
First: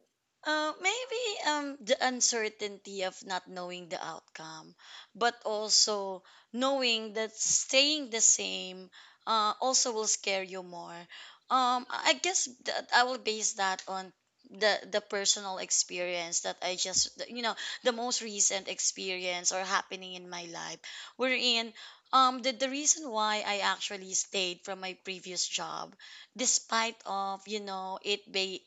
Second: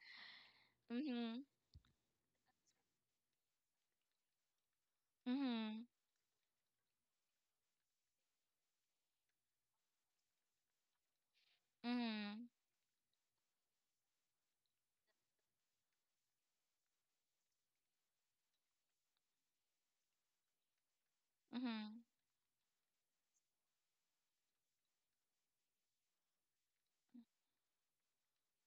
Speaker 2: uh, maybe
Speaker 1: Mhm,
Speaker 2: um the uncertainty of not knowing the outcome, but
Speaker 1: mhm,
Speaker 2: also knowing that staying the same uh, also will scare you more. Um, I I
Speaker 1: mhm,
Speaker 2: guess that I will base that on the the personal experience that I just you know the most recent experience or happening in my life, wherein
Speaker 1: mhm,
Speaker 2: um the, the reason why I actually stayed from my previous job despite of you know it be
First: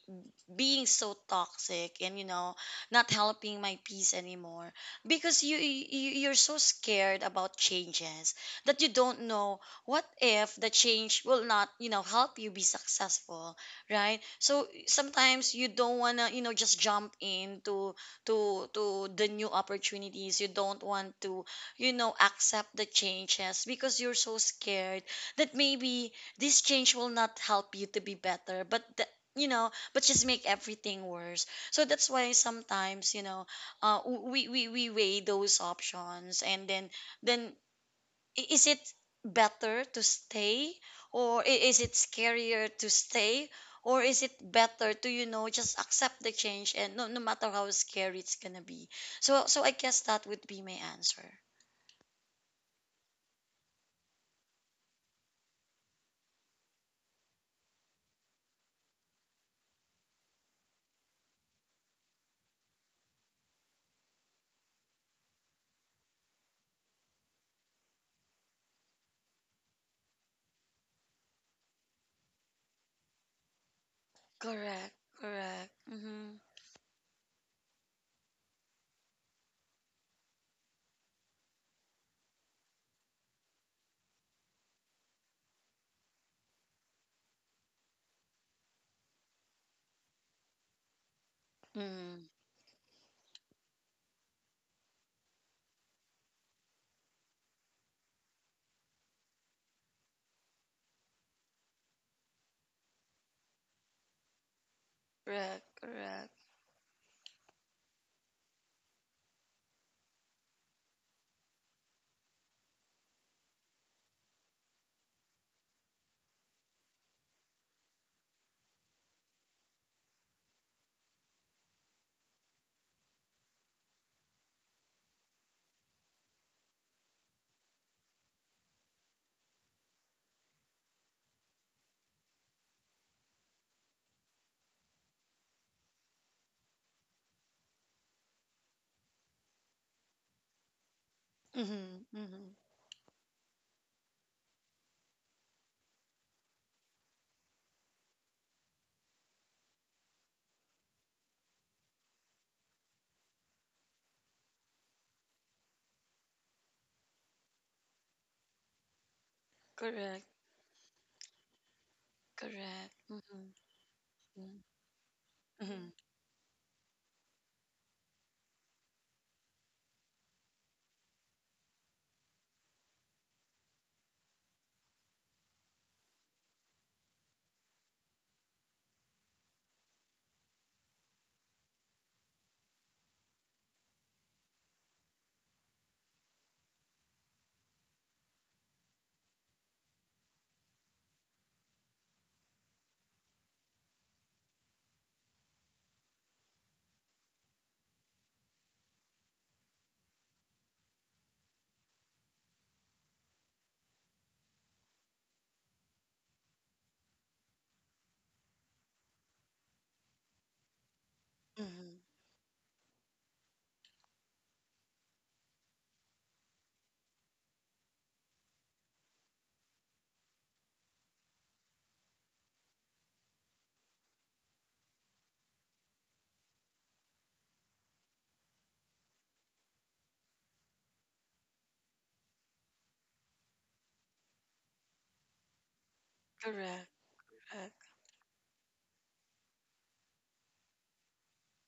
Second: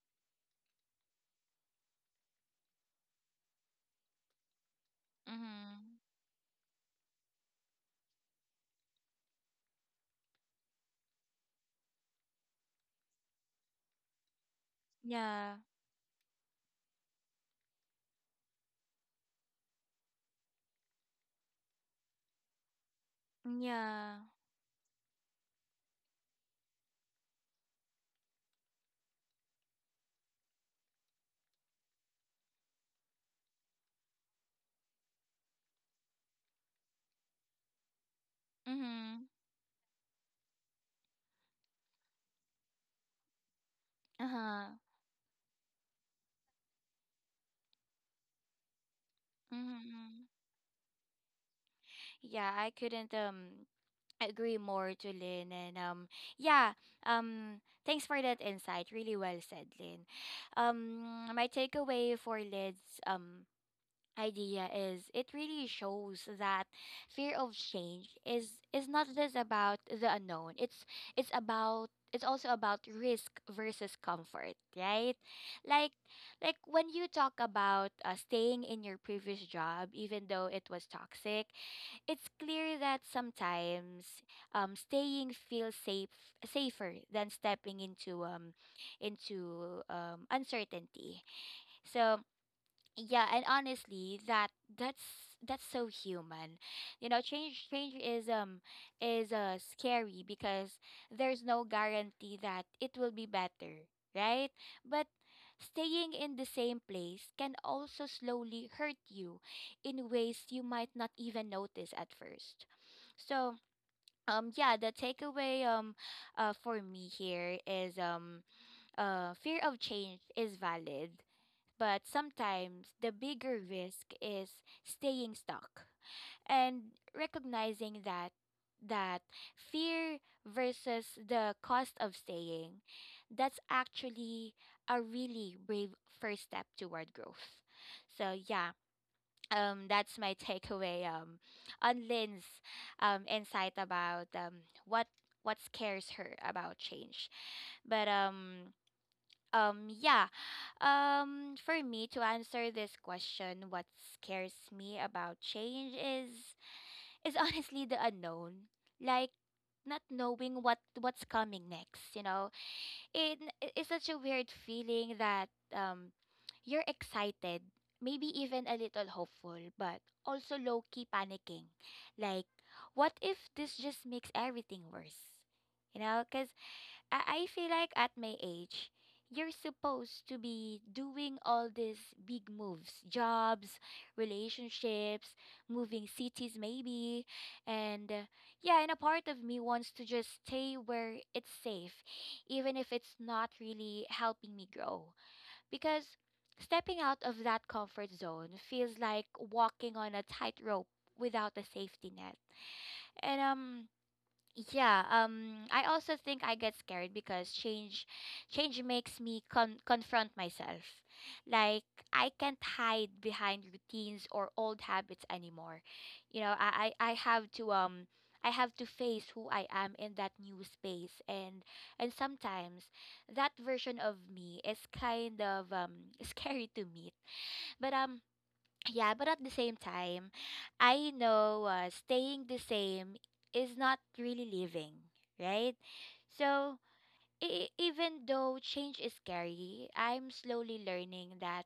Speaker 2: being so toxic and you know not helping my peace anymore because you,
Speaker 1: mhm.
Speaker 2: you you're so scared about changes that you don't know what if the change will not you know help you be successful, right? So sometimes
Speaker 1: Yeah,
Speaker 2: you don't want to you know just jump into to to the new opportunities. You don't want to you know accept the changes because you're
Speaker 1: yeah.
Speaker 2: so scared that maybe this change will not help you to be better, but the, you know but just make everything worse. So that's why sometimes you know, uh, w- we we we weigh those options, and then then i- is it
Speaker 1: Mhm.
Speaker 2: better to stay, or i- is it scarier to stay? Or is
Speaker 1: Uh
Speaker 2: it
Speaker 1: huh.
Speaker 2: better to you know just accept the change, and no, no matter how scary it's gonna be? So so I guess
Speaker 1: Mhm.
Speaker 2: that would be my answer.
Speaker 1: Yeah, I couldn't um I agree more, Julin. And um, yeah, um, thanks for that insight. Really well said, Lynn. Um, my takeaway for Lynn's um idea is it really shows that fear of change is is not just about the unknown. It's it's about it's also about risk versus comfort,
Speaker 2: Correct,
Speaker 1: right?
Speaker 2: correct.
Speaker 1: Like
Speaker 2: Mm-hmm.
Speaker 1: like when you talk about uh, staying in your previous job even though it was toxic, it's clear that sometimes um, staying feels safe safer than stepping into um into um, uncertainty. So
Speaker 2: Mm,
Speaker 1: yeah, and honestly, that that's that's so human. You know, change change is um is uh scary because there's no guarantee that it will be better, right? But
Speaker 2: correct,
Speaker 1: staying
Speaker 2: correct.
Speaker 1: in the same place can also slowly hurt you in ways you might not even notice at first. So, um yeah, the takeaway um uh for me here is um uh fear of change is valid but sometimes the bigger risk is staying stuck and recognizing that that fear versus the cost of staying that's actually a really brave first step toward growth. So yeah um that's my takeaway um
Speaker 2: Mm-hmm,
Speaker 1: on
Speaker 2: mm-hmm.
Speaker 1: Lynn's um insight about um what what scares her about change. But um um yeah um, For me to answer this question, what scares me about change is is honestly the unknown. Like not
Speaker 2: Correct,
Speaker 1: knowing what what's coming next, you know.
Speaker 2: correct.
Speaker 1: It
Speaker 2: Mm-hmm,
Speaker 1: it's such a weird feeling that
Speaker 2: mm-hmm.
Speaker 1: um you're excited, maybe even a little hopeful, but also low key panicking. Like what if this just makes everything worse? You know, cuz I, I feel like at my age, you're supposed to be doing all these big moves, jobs, relationships, moving cities maybe. And uh, yeah, and a part of me wants to just stay where it's safe, even if it's not really helping me grow. Because stepping out of that comfort zone feels like walking on a tightrope without a safety net. And um yeah, um I also think I get scared because change change makes me con- confront myself. Like
Speaker 2: Mhm.
Speaker 1: I can't hide behind routines or old habits anymore. You know, I I, I have to um I have to face who I am in that new space, and and sometimes that version of me is kind of um scary to meet. But um yeah, but at the same time, I know uh, staying the same is not really living, right? So,
Speaker 2: Correct,
Speaker 1: e-
Speaker 2: correct,
Speaker 1: even though change is scary, I'm slowly learning that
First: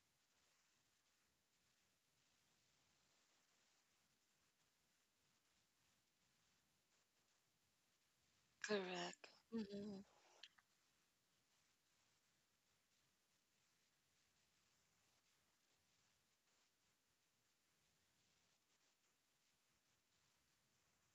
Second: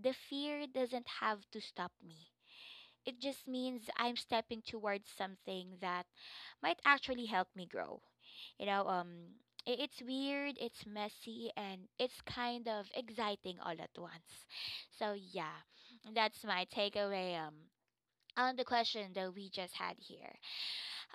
Speaker 1: the fear doesn't have to stop me. It just means I'm stepping towards something that might actually help me grow. You know,
Speaker 2: correct.
Speaker 1: um, i- it's
Speaker 2: Mhm.
Speaker 1: weird, it's messy, and it's kind of exciting all at once. So yeah, that's my takeaway. Um, on the question that we just had here.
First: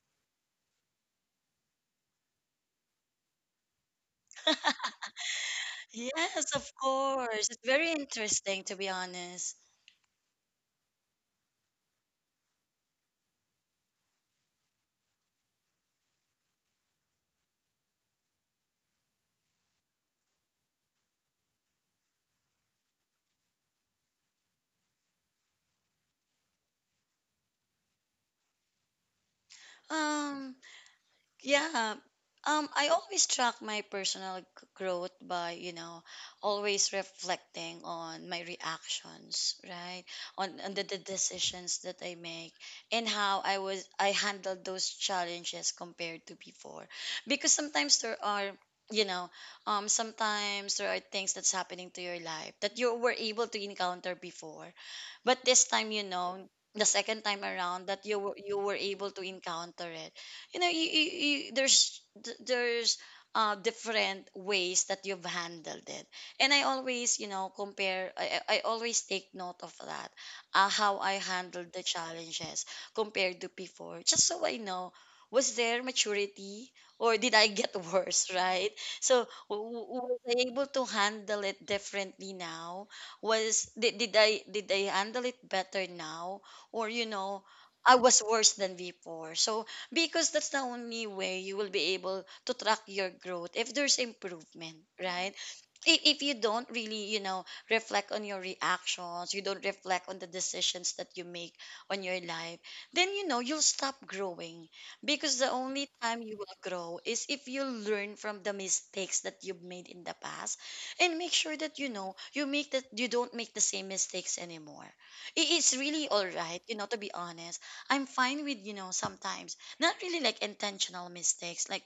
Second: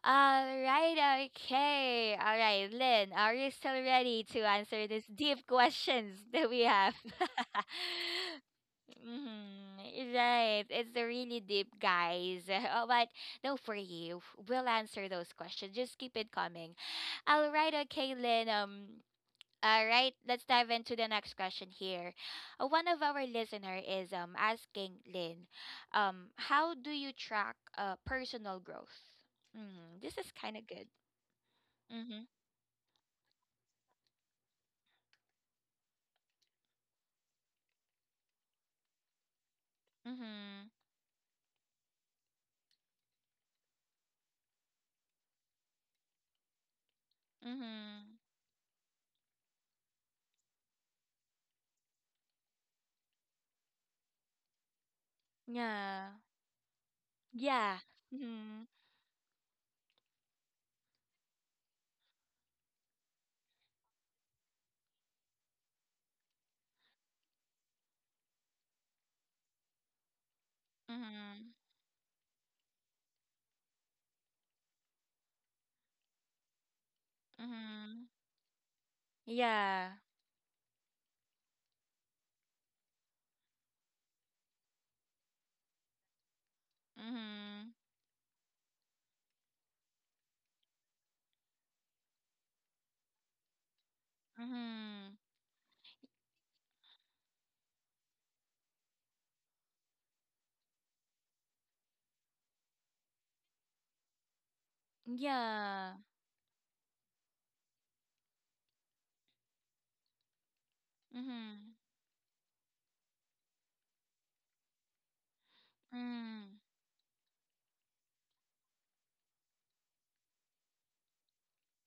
Speaker 1: All right, okay, all right, Lynn, are you still ready to answer these deep questions that
Speaker 2: Yes,
Speaker 1: we
Speaker 2: of
Speaker 1: have?
Speaker 2: course. It's very interesting to be honest.
Speaker 1: Mm-hmm. Right. It's really deep, guys. Oh, but no, for you, we'll answer those questions. Just keep it coming. All right, okay, Lynn. Um, all right, let's dive into the next question here. Uh, one of our listener is um asking Lynn, um, how do you track uh personal growth? Mm, this is
Speaker 2: Um,
Speaker 1: kind of good.
Speaker 2: Yeah.
Speaker 1: Mm-hmm.
Speaker 2: Um, I always track my personal g- growth by, you know, always reflecting on my reactions, right? On,
Speaker 1: Mm-hmm.
Speaker 2: on the, the decisions that I make and how I was I handled those challenges compared to before. Because sometimes there
Speaker 1: Mm-hmm.
Speaker 2: are, you know, um, sometimes there are things that's happening to your life that you were able to encounter before, but this time, you
Speaker 1: Yeah.
Speaker 2: know, the second time
Speaker 1: Yeah.
Speaker 2: around that you were, you
Speaker 1: Mm-hmm.
Speaker 2: were able to encounter it. You know, you, you, you, there's there's uh, different ways that you've handled it. And I always, you know, compare i, I I always take note of that, uh, how I
Speaker 1: Mm-hmm.
Speaker 2: handled the challenges compared to before, just so I know: was there maturity, or did I get
Speaker 1: Mm-hmm.
Speaker 2: worse, right? So w-
Speaker 1: Yeah.
Speaker 2: w- was I able to handle it differently now? Was did, did i did i handle it better now, or you know,
Speaker 1: Mhm.
Speaker 2: I was worse than before. So because that's the only way you will be able to track your growth, if there's improvement,
Speaker 1: Mhm.
Speaker 2: right? if, if you don't really, you know, reflect on your reactions, you don't reflect on the decisions that you make on your life, then you know, you'll stop growing, because the only
Speaker 1: Yeah.
Speaker 2: time you will grow is if you learn from the mistakes that you've made in the past, and make sure
Speaker 1: Mhm.
Speaker 2: that you know, you make that you don't make the same mistakes anymore. I- it's really all
Speaker 1: Mm.
Speaker 2: right, you know, to be honest. I'm fine with, you know, sometimes not really like intentional mistakes, like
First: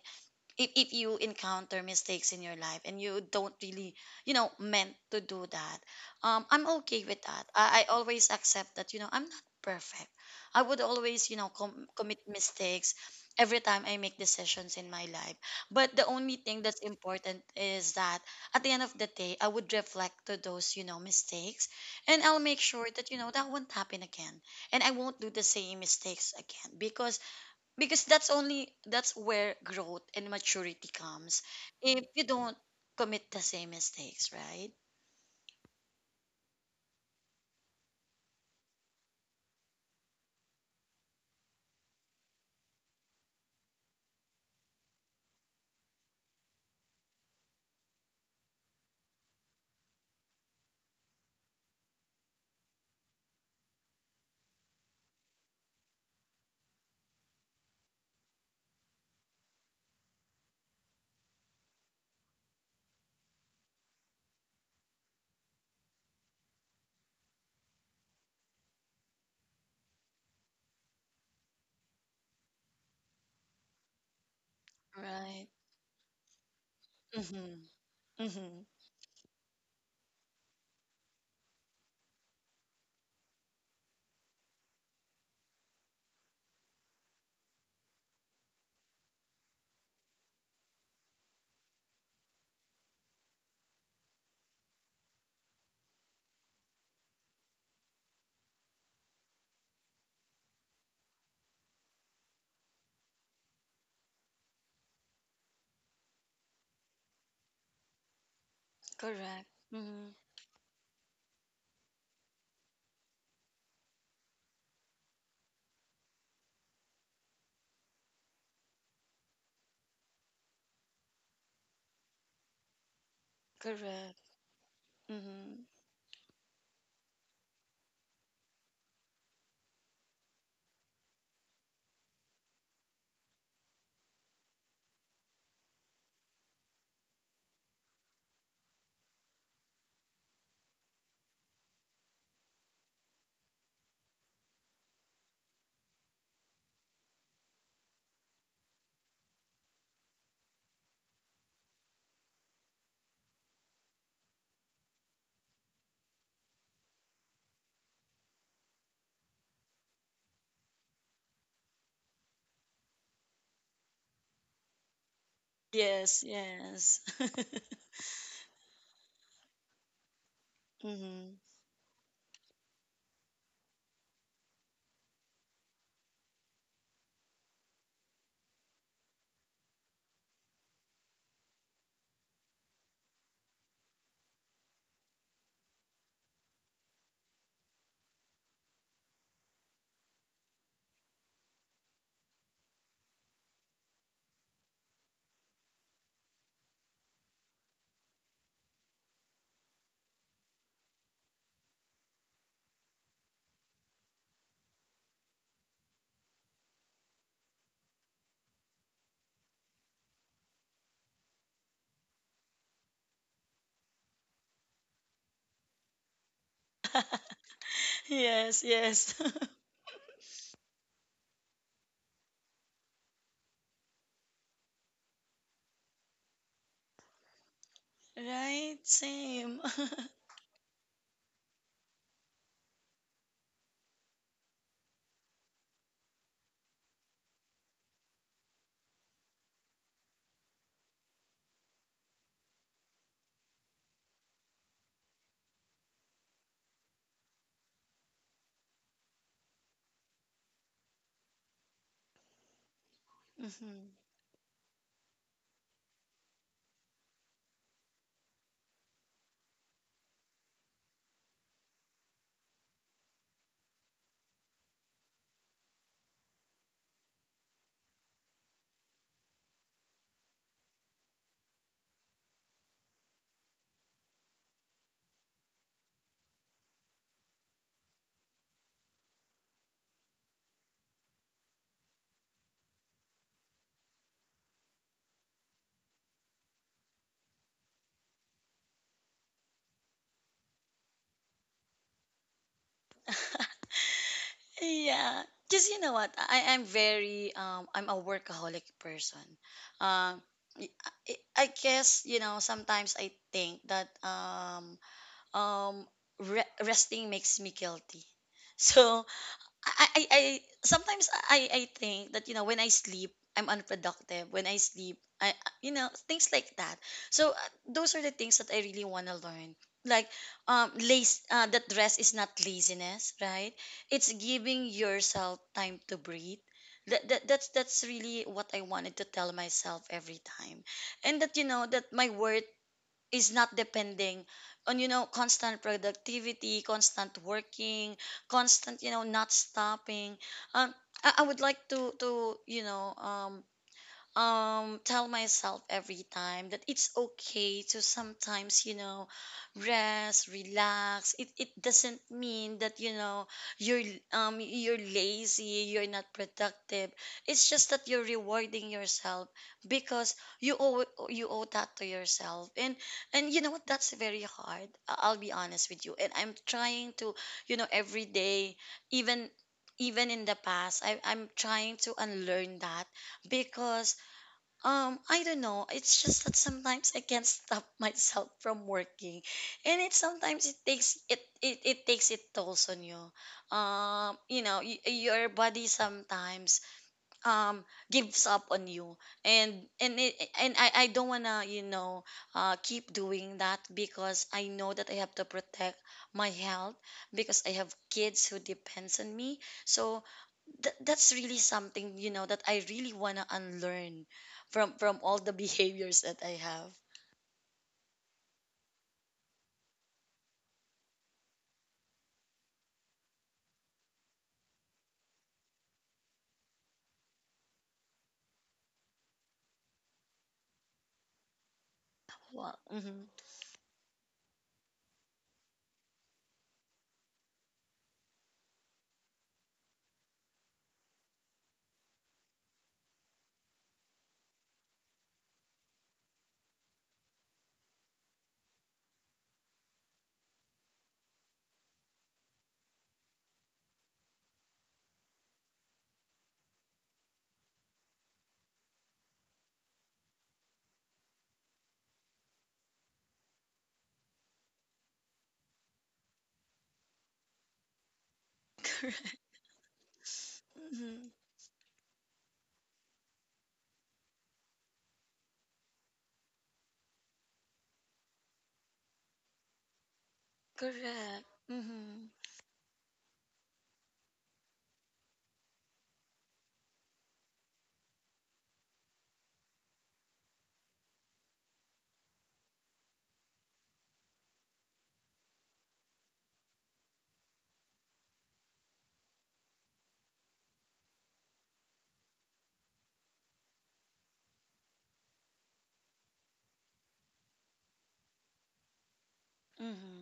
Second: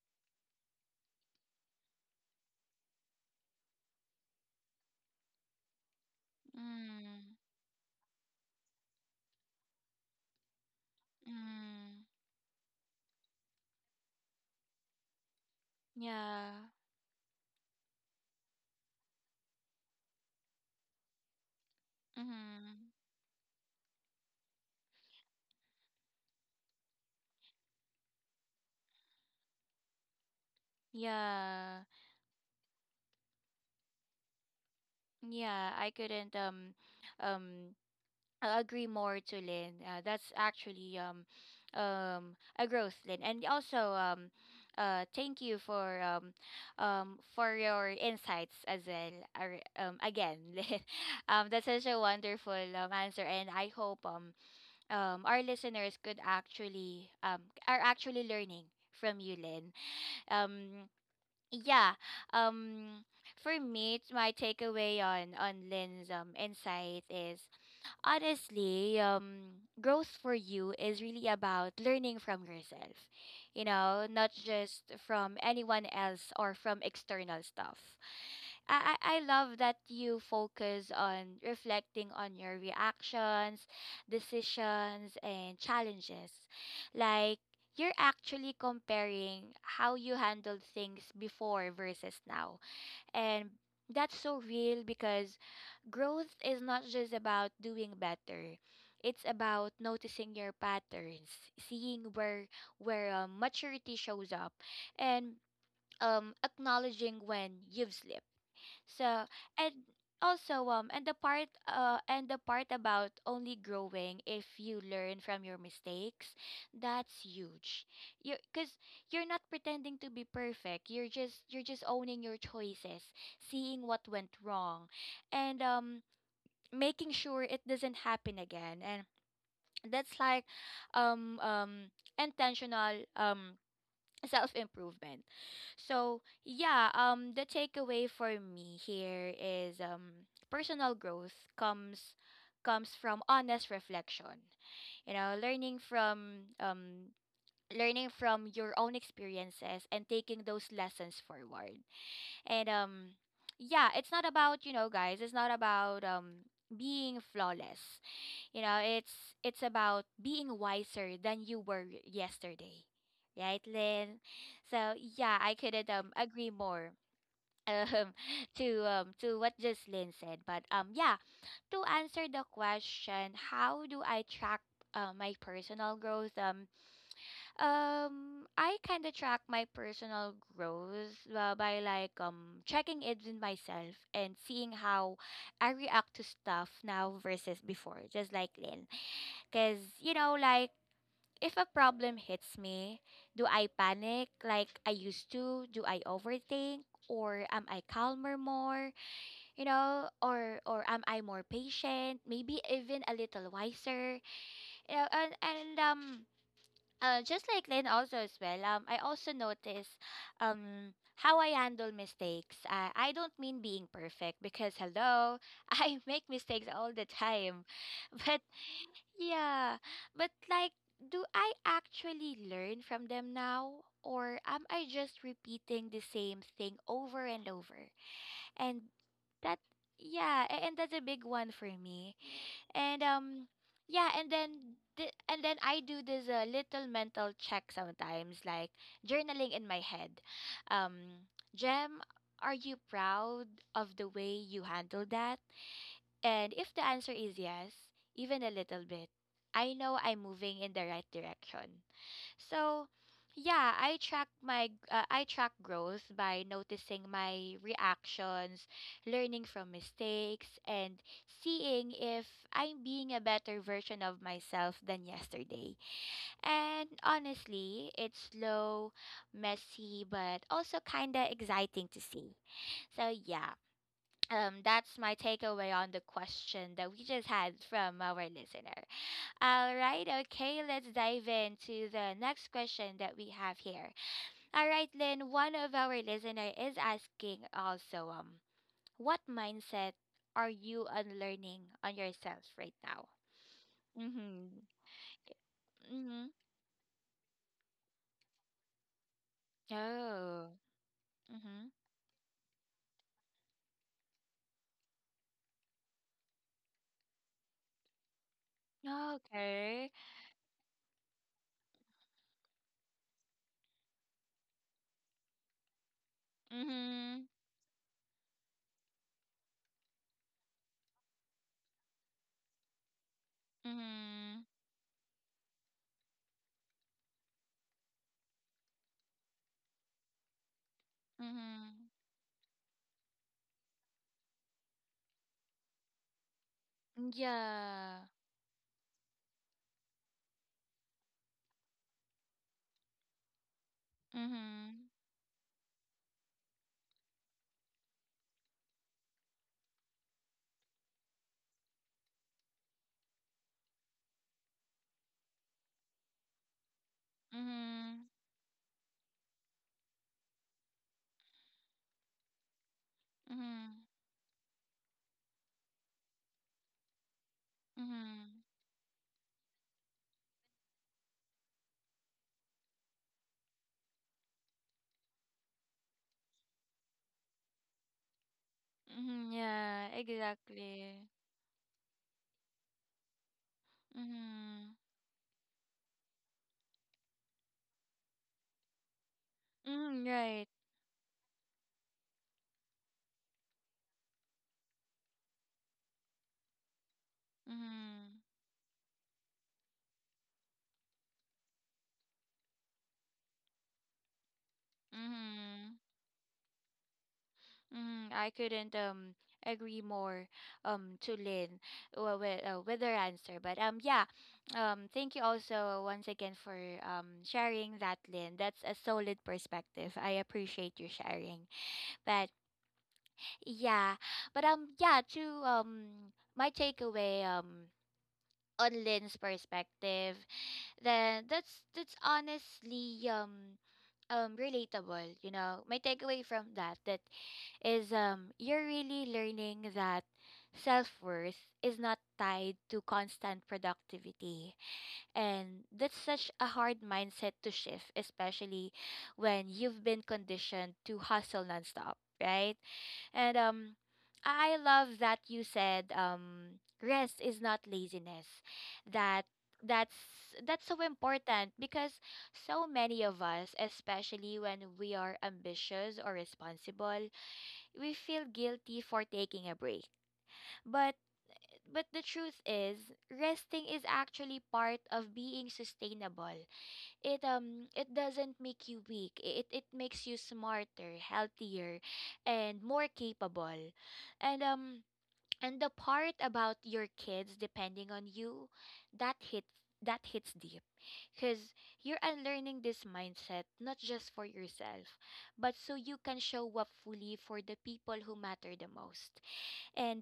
Speaker 2: if, if you encounter mistakes in your life and you don't really, you know, meant to do that. um I'm okay with
Speaker 1: Mm.
Speaker 2: that. i, I always accept that, you know, I'm not perfect. I would always, you know, com-
Speaker 1: Mm.
Speaker 2: commit mistakes every time I make decisions in my life. But the only
Speaker 1: Yeah.
Speaker 2: thing that's important is that at the end of the day, I would reflect to those, you know, mistakes, and I'll make sure
Speaker 1: Mhm.
Speaker 2: that you know, that won't happen again, and I won't do the same mistakes again, because because that's only, that's where growth and maturity comes,
Speaker 1: Yeah.
Speaker 2: if you don't commit the same mistakes, right?
Speaker 1: Yeah, I couldn't um um a- agree more to Lynn. Uh, that's actually um um a growth, Lynn. And also um uh thank you for um um for your insights as well. Ar- Um again, Lynn. Um that's such a wonderful um answer, and I hope um um, our listeners could actually um, are actually learning from you, Lynn. Um, yeah. Um, for me, it's my takeaway on on Lynn's um, insight is honestly, um, growth for you is really about learning from yourself. You know, not just from
Speaker 2: Right.
Speaker 1: anyone else or from external
Speaker 2: Mm-hmm.
Speaker 1: stuff.
Speaker 2: Mm-hmm.
Speaker 1: I, I I love that you focus on reflecting on your reactions, decisions, and challenges. Like, you're actually comparing how you handled things before versus now. And that's so real because growth is not just about doing better. It's about noticing your patterns, seeing where where um, maturity shows up, and um, acknowledging when you've slipped. So
Speaker 2: Correct.
Speaker 1: and
Speaker 2: Mm-hmm.
Speaker 1: also um and the part uh and the part about only growing if you learn from your mistakes, that's huge. You Because you're not pretending to be perfect. You're just you're just owning your choices, seeing what
Speaker 2: Correct.
Speaker 1: went wrong, and
Speaker 2: Mm-hmm.
Speaker 1: um making sure it doesn't happen again. And that's like um um intentional um self-improvement. So, yeah, um the takeaway for me here is um personal growth comes comes from honest reflection. You know, learning from um learning from your own experiences and taking those lessons forward. And um yeah, it's not about, you know, guys, it's not about um being flawless. You know, it's it's about being wiser than you were yesterday. Right, Lynn? So yeah, I couldn't um
Speaker 2: Yes,
Speaker 1: agree more
Speaker 2: yes.
Speaker 1: um to um to what just Lynn said. But um yeah,
Speaker 2: Mm-hmm.
Speaker 1: to answer the question, how do I track uh, my personal growth? Um um I kind of track my personal growth uh, by like um checking it with myself and seeing how I react to stuff now versus before, just like Lynn. Because, you know, like, if a problem hits me, do I panic like I used to? Do I overthink? Or am I calmer more? You know, or or am I more patient? Maybe even a little wiser. You know, and, and um uh, Just like Lynn also as well, um I also notice um how I handle mistakes. Uh, I don't mean being perfect because hello, I make mistakes all the time. But
Speaker 2: Yes, yes.
Speaker 1: yeah, but like, do I actually learn from them now? Or am I just repeating the same thing over and over?
Speaker 2: Right,
Speaker 1: And
Speaker 2: same.
Speaker 1: that, yeah, a- and that's a big one for me. And um, yeah, and then th and then I do this uh, little mental check sometimes, like journaling in my head. Um, Jem, are you proud of the way you handled that? And if the answer is yes, even a little bit, I know I'm moving in the right direction. So, yeah,
Speaker 2: Mm-hmm.
Speaker 1: I track my uh, I track growth by noticing my reactions, learning from mistakes, and seeing if I'm being a better version of myself than yesterday. And honestly, it's slow, messy, but also kind of exciting to see. So, yeah, um, that's my takeaway on the question that we just had from our listener. All right, okay, let's dive into the next question that we have here. All right, Lynn, one of our listener is asking also, um, what mindset are you unlearning on yourself right now? Mm-hmm.
Speaker 2: Yeah, because you know what,
Speaker 1: Mm-hmm.
Speaker 2: I am very um I'm a workaholic person. um
Speaker 1: Oh.
Speaker 2: y- I, I
Speaker 1: Mm-hmm.
Speaker 2: guess you know, sometimes I think that um um re- resting makes me guilty, so I,
Speaker 1: Okay.
Speaker 2: I i sometimes i i think that, you know, when I sleep I'm unproductive, when I sleep I, you know, things like that.
Speaker 1: Mm-hmm.
Speaker 2: So uh, those are the things that I really want to learn, like, um lace uh, that rest is not laziness, right? It's
Speaker 1: Mm-hmm.
Speaker 2: giving yourself time to breathe. That, that that's that's really what I wanted to tell myself every time. And that, you know, that
Speaker 1: Mm-hmm.
Speaker 2: my worth is not depending on, you know, constant productivity, constant working,
Speaker 1: Yeah.
Speaker 2: constant, you know, not stopping. um i, I would like to to you know, um um
Speaker 1: Mm-hmm.
Speaker 2: tell myself every time that it's okay to sometimes, you know, rest, relax. It it doesn't mean that, you know, you're um you're lazy, you're not productive. It's just that
Speaker 1: Mm-hmm.
Speaker 2: you're rewarding yourself, because you owe you owe that to yourself. and and you know what,
Speaker 1: Mm-hmm.
Speaker 2: that's very hard, I- I'll be honest with you, and I'm trying to, you know, every
Speaker 1: Mhm.
Speaker 2: day. Even even in the past, I, I'm trying to unlearn that. Because um, I don't know, it's just that sometimes I can't stop myself from working,
Speaker 1: Mhm,
Speaker 2: and
Speaker 1: yeah,
Speaker 2: it sometimes it takes
Speaker 1: exactly.
Speaker 2: it it, it takes it tolls on you. Um, you know,
Speaker 1: Mhm.
Speaker 2: y- your body sometimes um gives up on you. And and
Speaker 1: Mhm,
Speaker 2: it,
Speaker 1: right.
Speaker 2: and I I don't wanna, you know, uh keep doing that, because I know that I have to protect my health, because I have
Speaker 1: Mhm.
Speaker 2: kids who depends on me. So Th- that's really something, you know, that I really want to unlearn from from all the
Speaker 1: Mhm.
Speaker 2: behaviors that I have.
Speaker 1: Mhm. I couldn't um agree more um to Lynn uh, with uh, with her answer. But um yeah, um thank you also once again for um sharing that, Lynn. That's a solid perspective. I appreciate you sharing. But
Speaker 2: Wow. Mm-hmm.
Speaker 1: yeah, but um yeah, to um my takeaway um on Lynn's perspective then that's that's honestly um um relatable. You know, my takeaway from that that is um you're really learning that self-worth is not tied to constant productivity, and that's such a hard mindset to shift, especially when you've been conditioned to hustle nonstop, right? And um I love that you said, um rest is not laziness.
Speaker 2: Correct.
Speaker 1: That that's that's so
Speaker 2: Mm-hmm.
Speaker 1: important because so many of us, especially when we are ambitious or responsible, we feel guilty for taking a break. But
Speaker 2: Correct.
Speaker 1: but the
Speaker 2: Mm-hmm.
Speaker 1: truth is, resting is actually part of being sustainable. It um it doesn't make you weak. I- it it makes you smarter, healthier, and more capable. And um and the part about your kids depending on you, that hits that hits deep because you're unlearning this mindset not just for yourself but so you can show up fully for the people who matter the most. And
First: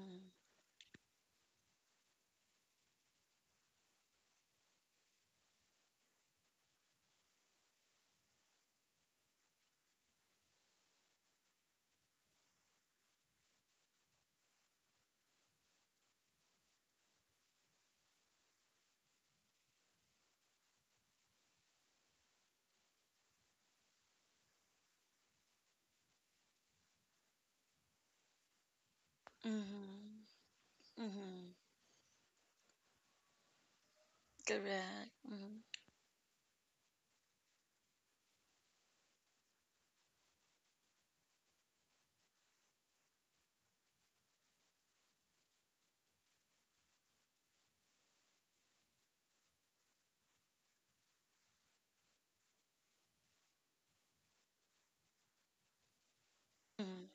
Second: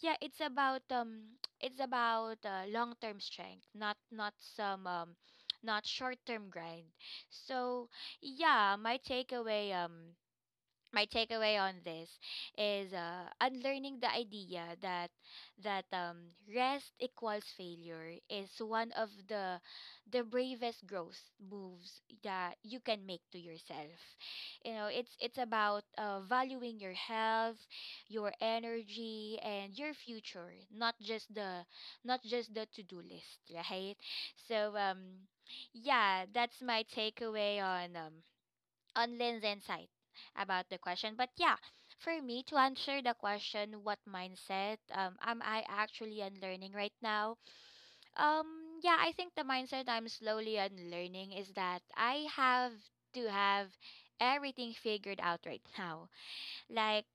Speaker 1: yeah, it's about um it's about uh, long-term strength, not not some um not short-term grind. So yeah, my takeaway um my takeaway on this is uh, unlearning the idea that that um, rest equals failure is one of the the bravest growth moves that you can make to yourself. You know, it's it's about uh, valuing your health, your energy, and your future,
Speaker 2: Mm-hmm.
Speaker 1: not
Speaker 2: Mm-hmm.
Speaker 1: just
Speaker 2: Mm-hmm.
Speaker 1: the not just the to do list, right? So
Speaker 2: Correct.
Speaker 1: um,
Speaker 2: Mm-hmm.
Speaker 1: yeah, that's my takeaway on um on Lynn's insight about the question. But yeah, for me to answer the question, what mindset um, am I actually unlearning right now? Um, yeah, I think the mindset I'm slowly unlearning is that I have to have everything figured out right now. Like,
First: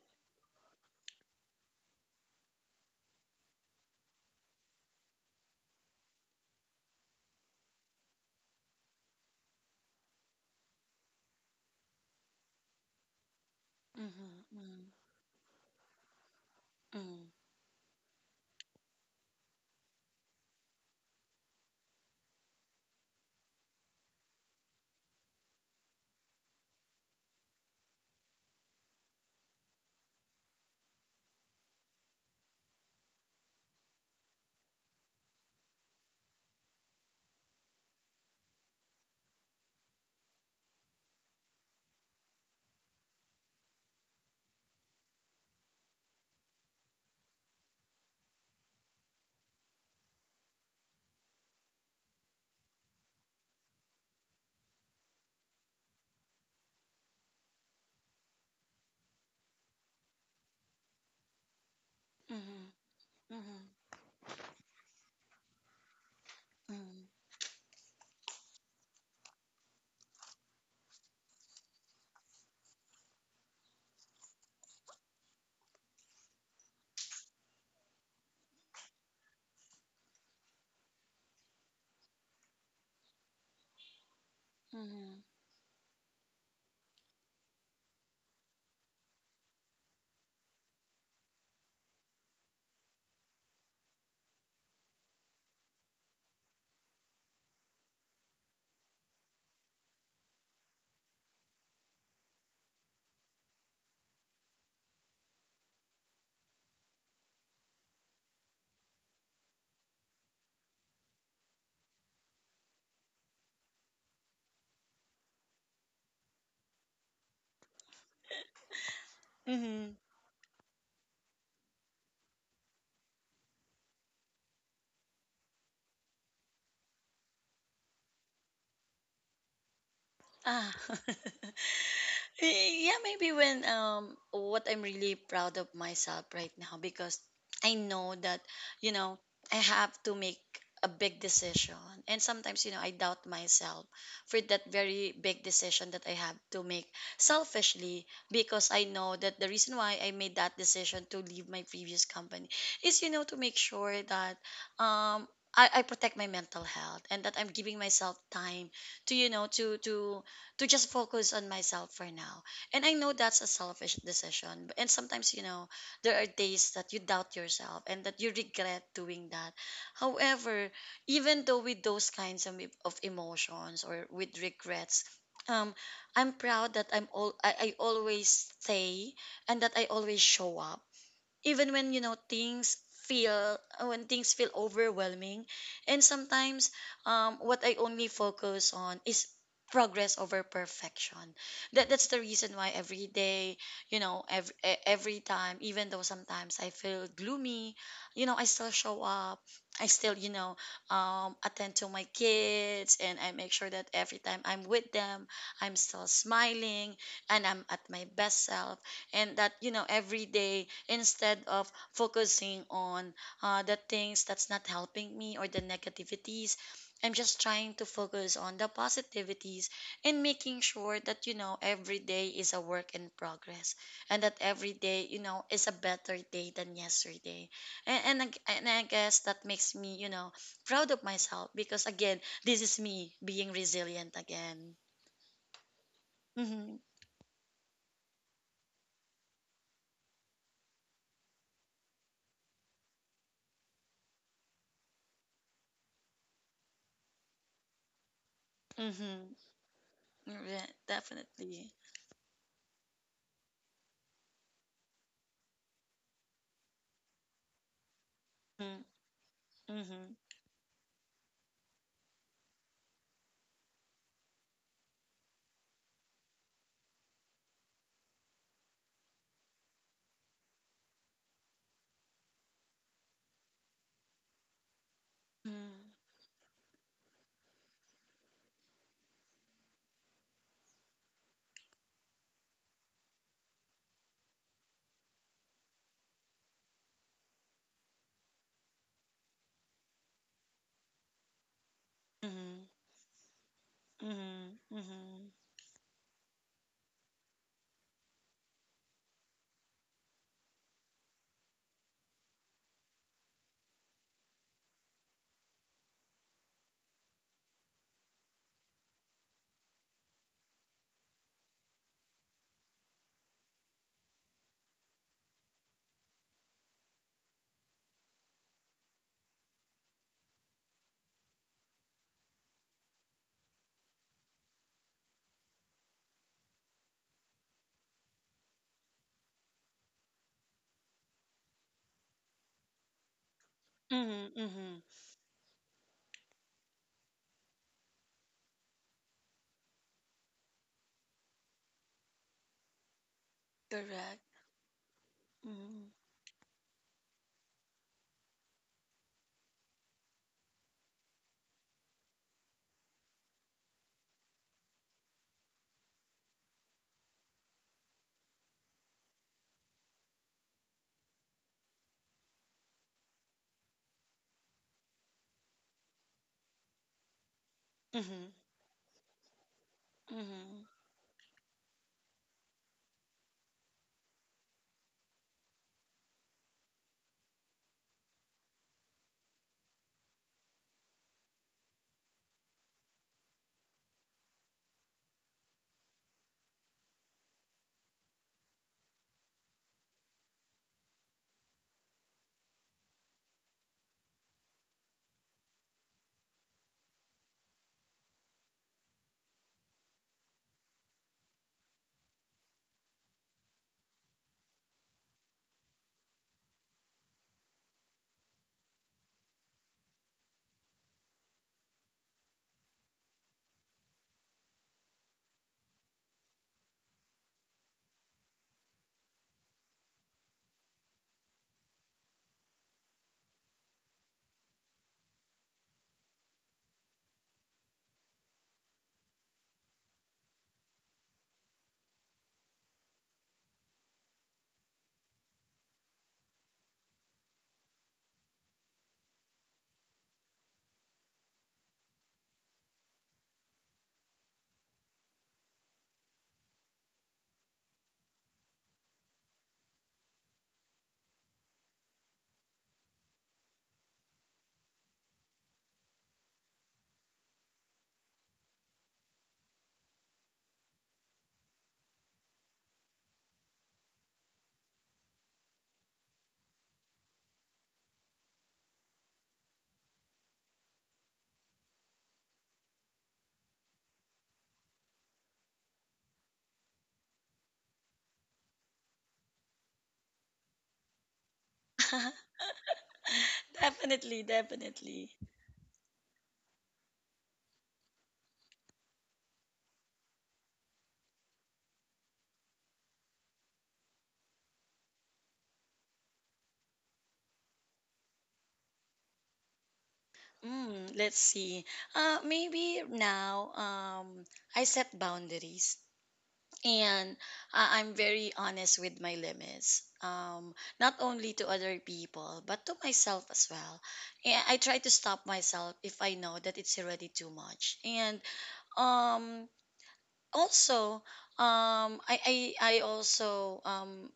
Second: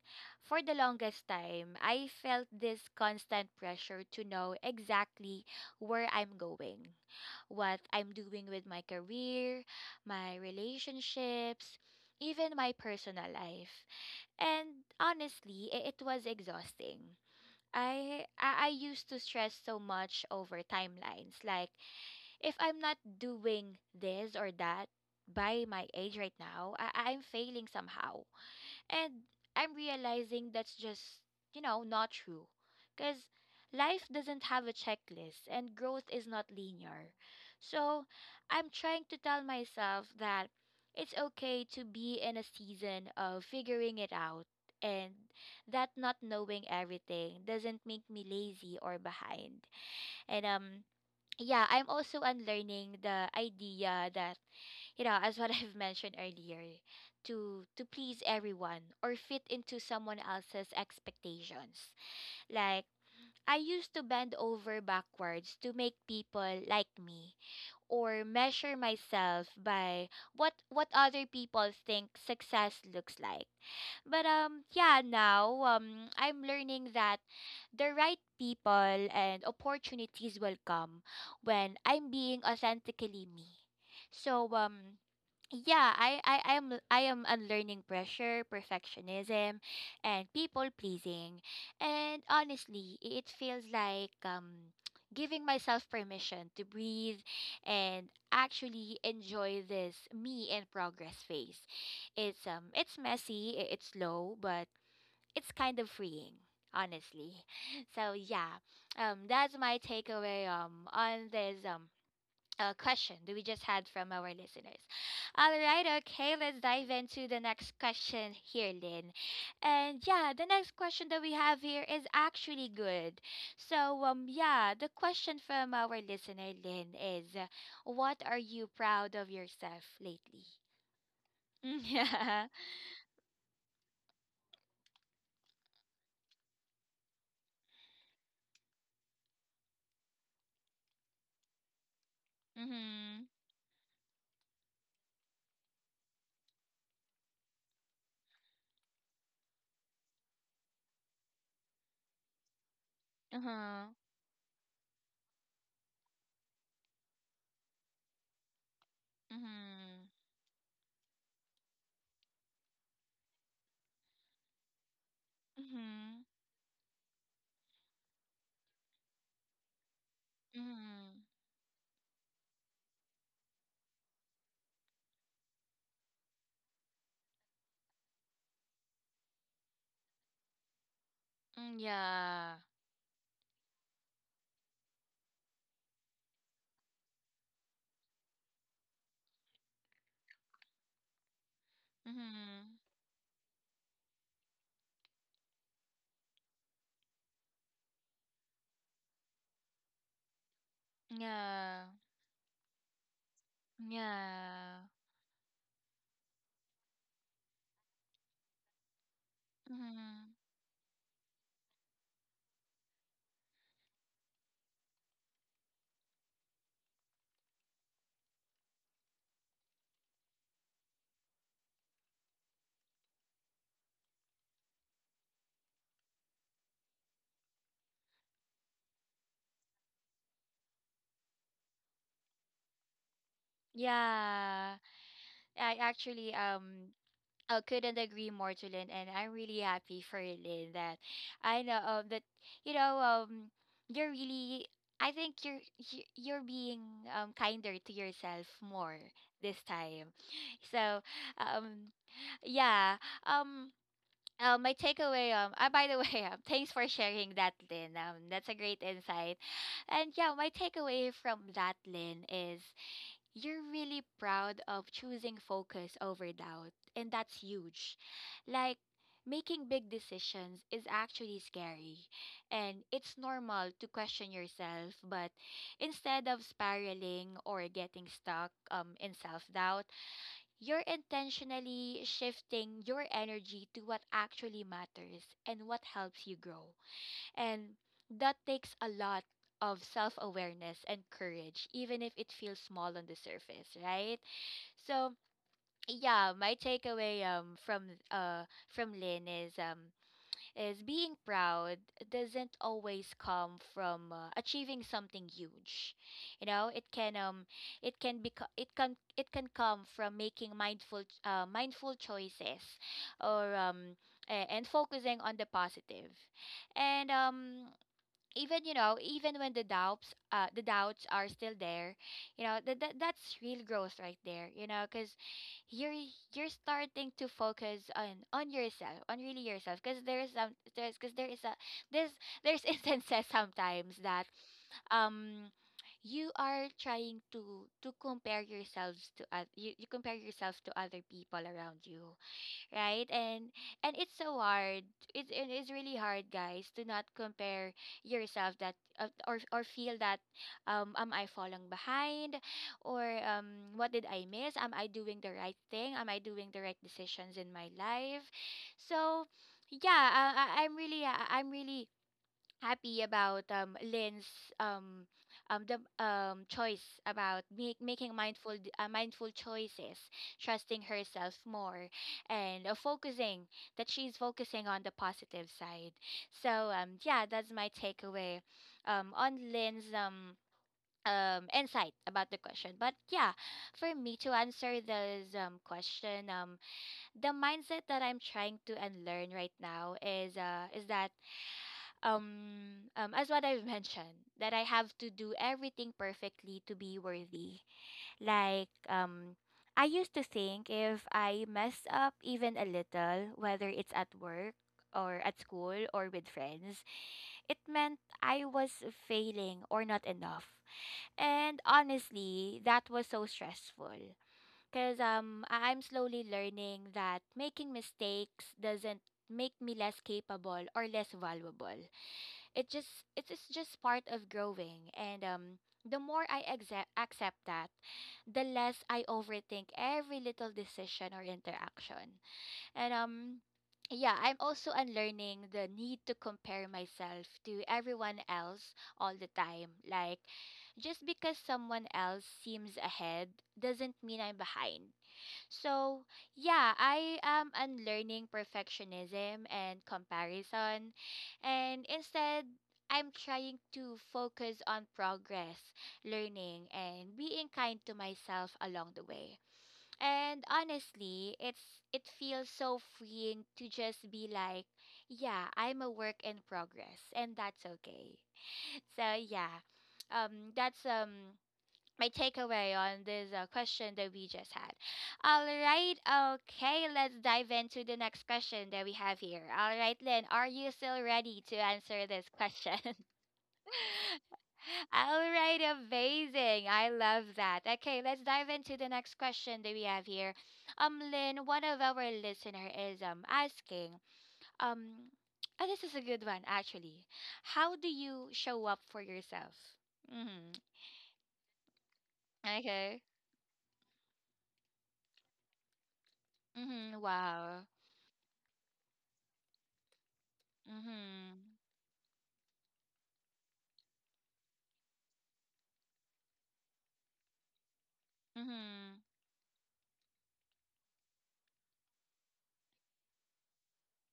Speaker 1: for the longest time, I felt this constant pressure to know exactly where I'm going, what I'm doing with my career, my relationships, even my personal life.
Speaker 2: Mm-hmm.
Speaker 1: And
Speaker 2: Mm-hmm.
Speaker 1: honestly, i- it was exhausting.
Speaker 2: Mm-hmm.
Speaker 1: I, I I used to stress so much over timelines. Like, if I'm not doing this or that by my age right now, I, I'm failing somehow and I'm realizing that's just, you know, not true. Because life doesn't have a checklist and growth is not linear. So I'm trying to tell myself that it's okay to be in a season of figuring it out. And that not knowing everything doesn't make me lazy or behind. And um yeah, I'm also unlearning the idea that, you know, as what I've mentioned earlier, to to please everyone or fit into someone else's expectations.
Speaker 2: Mm-hmm. Mm-hmm.
Speaker 1: Like, I used to bend over backwards to make people like
Speaker 2: Mm-hmm.
Speaker 1: me or measure myself by what what other people think success looks like. But um yeah, now um I'm learning that the right people and opportunities will come when I'm being authentically me. So um
Speaker 2: Mm-hmm.
Speaker 1: yeah I, I I am I am unlearning pressure, perfectionism, and people pleasing, and honestly i- it feels like um giving myself permission to breathe and actually enjoy this me in progress phase. It's um it's messy, i- it's slow, but it's kind of freeing, honestly. so yeah um that's my takeaway um on this um uh, question that we just had from our listeners. All right, okay, let's dive into the next question here, Lynn.
Speaker 2: Mm-hmm.
Speaker 1: And yeah, the next question that we have here is actually good. So, um, yeah, the question from our listener, Lynn, is, uh, what are you proud of yourself lately?
Speaker 2: Ah.
Speaker 1: Yeah.
Speaker 2: Eh, yeah, maybe when um what I'm really proud of myself right now, because I know that, you know, I have to make a big decision, and sometimes, you know, I
Speaker 1: Mm-hmm.
Speaker 2: doubt myself for that very big decision that I have to make selfishly, because I know that the reason why I made that decision to leave my previous company is, you know, to make
Speaker 1: Uh-huh.
Speaker 2: sure that um I, I protect my mental health, and that I'm giving myself time to, you know, to
Speaker 1: Mm-hmm.
Speaker 2: to to just focus on myself for now. And I know that's a selfish decision. And sometimes, you know,
Speaker 1: Mm-hmm.
Speaker 2: there are days that you doubt yourself and that you regret doing that. However,
Speaker 1: Mm-hmm.
Speaker 2: even though with those kinds of, e, of emotions or with regrets, um, I'm proud that I'm all I, I always stay and that I always show up even
Speaker 1: Mm,
Speaker 2: when, you know,
Speaker 1: yeah.
Speaker 2: things feel when things feel overwhelming. And sometimes um, what I only focus on is progress over perfection. That that's the reason why
Speaker 1: Mm-hmm.
Speaker 2: every day, you know, every, every time, even though sometimes I feel gloomy, you know, I still show up, I still, you know, um, attend
Speaker 1: Yeah.
Speaker 2: to my kids, and I make sure that every time I'm
Speaker 1: Yeah.
Speaker 2: with them, I'm still smiling, and I'm at my best self. And that, you know, every
Speaker 1: Mm-hmm.
Speaker 2: day, instead of focusing on uh, the things that's not helping me or the negativities, I'm just trying to focus on the positivities, and making sure that, you know, every day is a work in progress, and that every day, you know, is a better day than yesterday. And and, ag- and I guess that makes me, you know, proud of myself, because again, this is me being resilient again.
Speaker 1: Yeah, I actually
Speaker 2: Mm-hmm.
Speaker 1: um I couldn't agree more to Lynn, and I'm really happy for Lynn that I know, um, that you know um you're really, I think you're you- you're being um kinder to yourself more
Speaker 2: Mm-hmm.
Speaker 1: this time.
Speaker 2: Yeah,
Speaker 1: So
Speaker 2: definitely.
Speaker 1: um yeah um. Uh, my takeaway, um uh, by the way, um, thanks for sharing that, Lynn. Um that's a great
Speaker 2: Mm-hmm.
Speaker 1: insight,
Speaker 2: Mm-hmm.
Speaker 1: and yeah, my takeaway from that, Lynn, is you're really proud of choosing focus over doubt, and that's huge. Like, making big decisions is actually scary, and it's normal to question yourself, but
Speaker 2: Mm-hmm.
Speaker 1: instead of spiraling or getting stuck, um, in self doubt, you're intentionally shifting your energy to what actually matters and what helps you grow. And that takes a lot of self awareness and courage, even if it feels small on the surface, right?
Speaker 2: Mm-hmm.
Speaker 1: So
Speaker 2: Mm-hmm.
Speaker 1: yeah, my takeaway um from uh from Lynn is, um is being proud doesn't always come from uh, achieving something huge. You know, it can um it can be it can it can come from making mindful uh, mindful choices or um a- and focusing on the positive. And um even you know even when the doubts uh the doubts are still there, you know that that that's real growth right there, you know, because you're you're starting to focus on on yourself, on really yourself, because there is some there's because there is a, this, there's instances sometimes that
Speaker 2: Mm-hmm. Mm-hmm.
Speaker 1: um you are trying to to compare yourselves to oth- you, you compare yourself to other people around you, right? And and it's
Speaker 2: Correct.
Speaker 1: so hard. It's, it is
Speaker 2: Mm-hmm.
Speaker 1: really hard, guys, to not compare yourself, that, uh, or or feel that, um am I falling behind or um what did I miss? Am I doing the right thing? Am I doing the right decisions in my life? So yeah, uh, I, I'm really I, I'm really happy about um, Lynn's, um, um, the um, choice about make, making
Speaker 2: Mm-hmm.
Speaker 1: mindful d- uh, mindful choices,
Speaker 2: Mm-hmm.
Speaker 1: trusting herself more, and uh, focusing, that she's focusing on the positive side. So um, yeah, that's my takeaway um, on Lynn's um, um, insight about the question. But yeah, for me to answer this um, question, um, the mindset that I'm trying to unlearn right now is, uh, is that, um, um, as what I've mentioned, that I have to do everything perfectly to be worthy. Like, um, I used to think if I mess up even a little, whether it's at work or at school or with friends, it meant I was failing or not enough. And honestly, that was so stressful. Because um, I- I'm slowly learning that making mistakes doesn't make me less capable or less valuable. It just it is just part of growing. And um the more I accept accept that the less I overthink every little decision or interaction and um yeah, I'm also unlearning the need to compare myself to everyone else all the time. Like, just because someone else seems ahead doesn't mean I'm behind. So, yeah, I am unlearning perfectionism and comparison. And instead, I'm trying to focus on progress, learning, and being kind to myself along the way. And honestly, it's, it feels so freeing to just be like, yeah, I'm a work in progress, and that's okay. So, yeah. Um that's um my takeaway on this uh, question that we just had. All right, okay, let's dive into the next question that we have here. All right, Lynn, are you still ready to answer this question?
Speaker 2: Definitely, definitely.
Speaker 1: All right, amazing. I love that. Okay, let's dive into the next question that we have here. Um, Lynn, one of our listener is um asking, um, oh, this is a good one actually. How do you show up for yourself? Mm-hmm.
Speaker 2: Mm, let's see. Uh, maybe
Speaker 1: Okay.
Speaker 2: now um, I set boundaries
Speaker 1: Mm-hmm.
Speaker 2: and
Speaker 1: Wow.
Speaker 2: uh, I'm very honest with my limits. Um, not only to
Speaker 1: Mhm.
Speaker 2: other people, but to myself as well. And I try to stop myself if I know that it's already too much. And
Speaker 1: Mhm.
Speaker 2: um also um i i, I also, um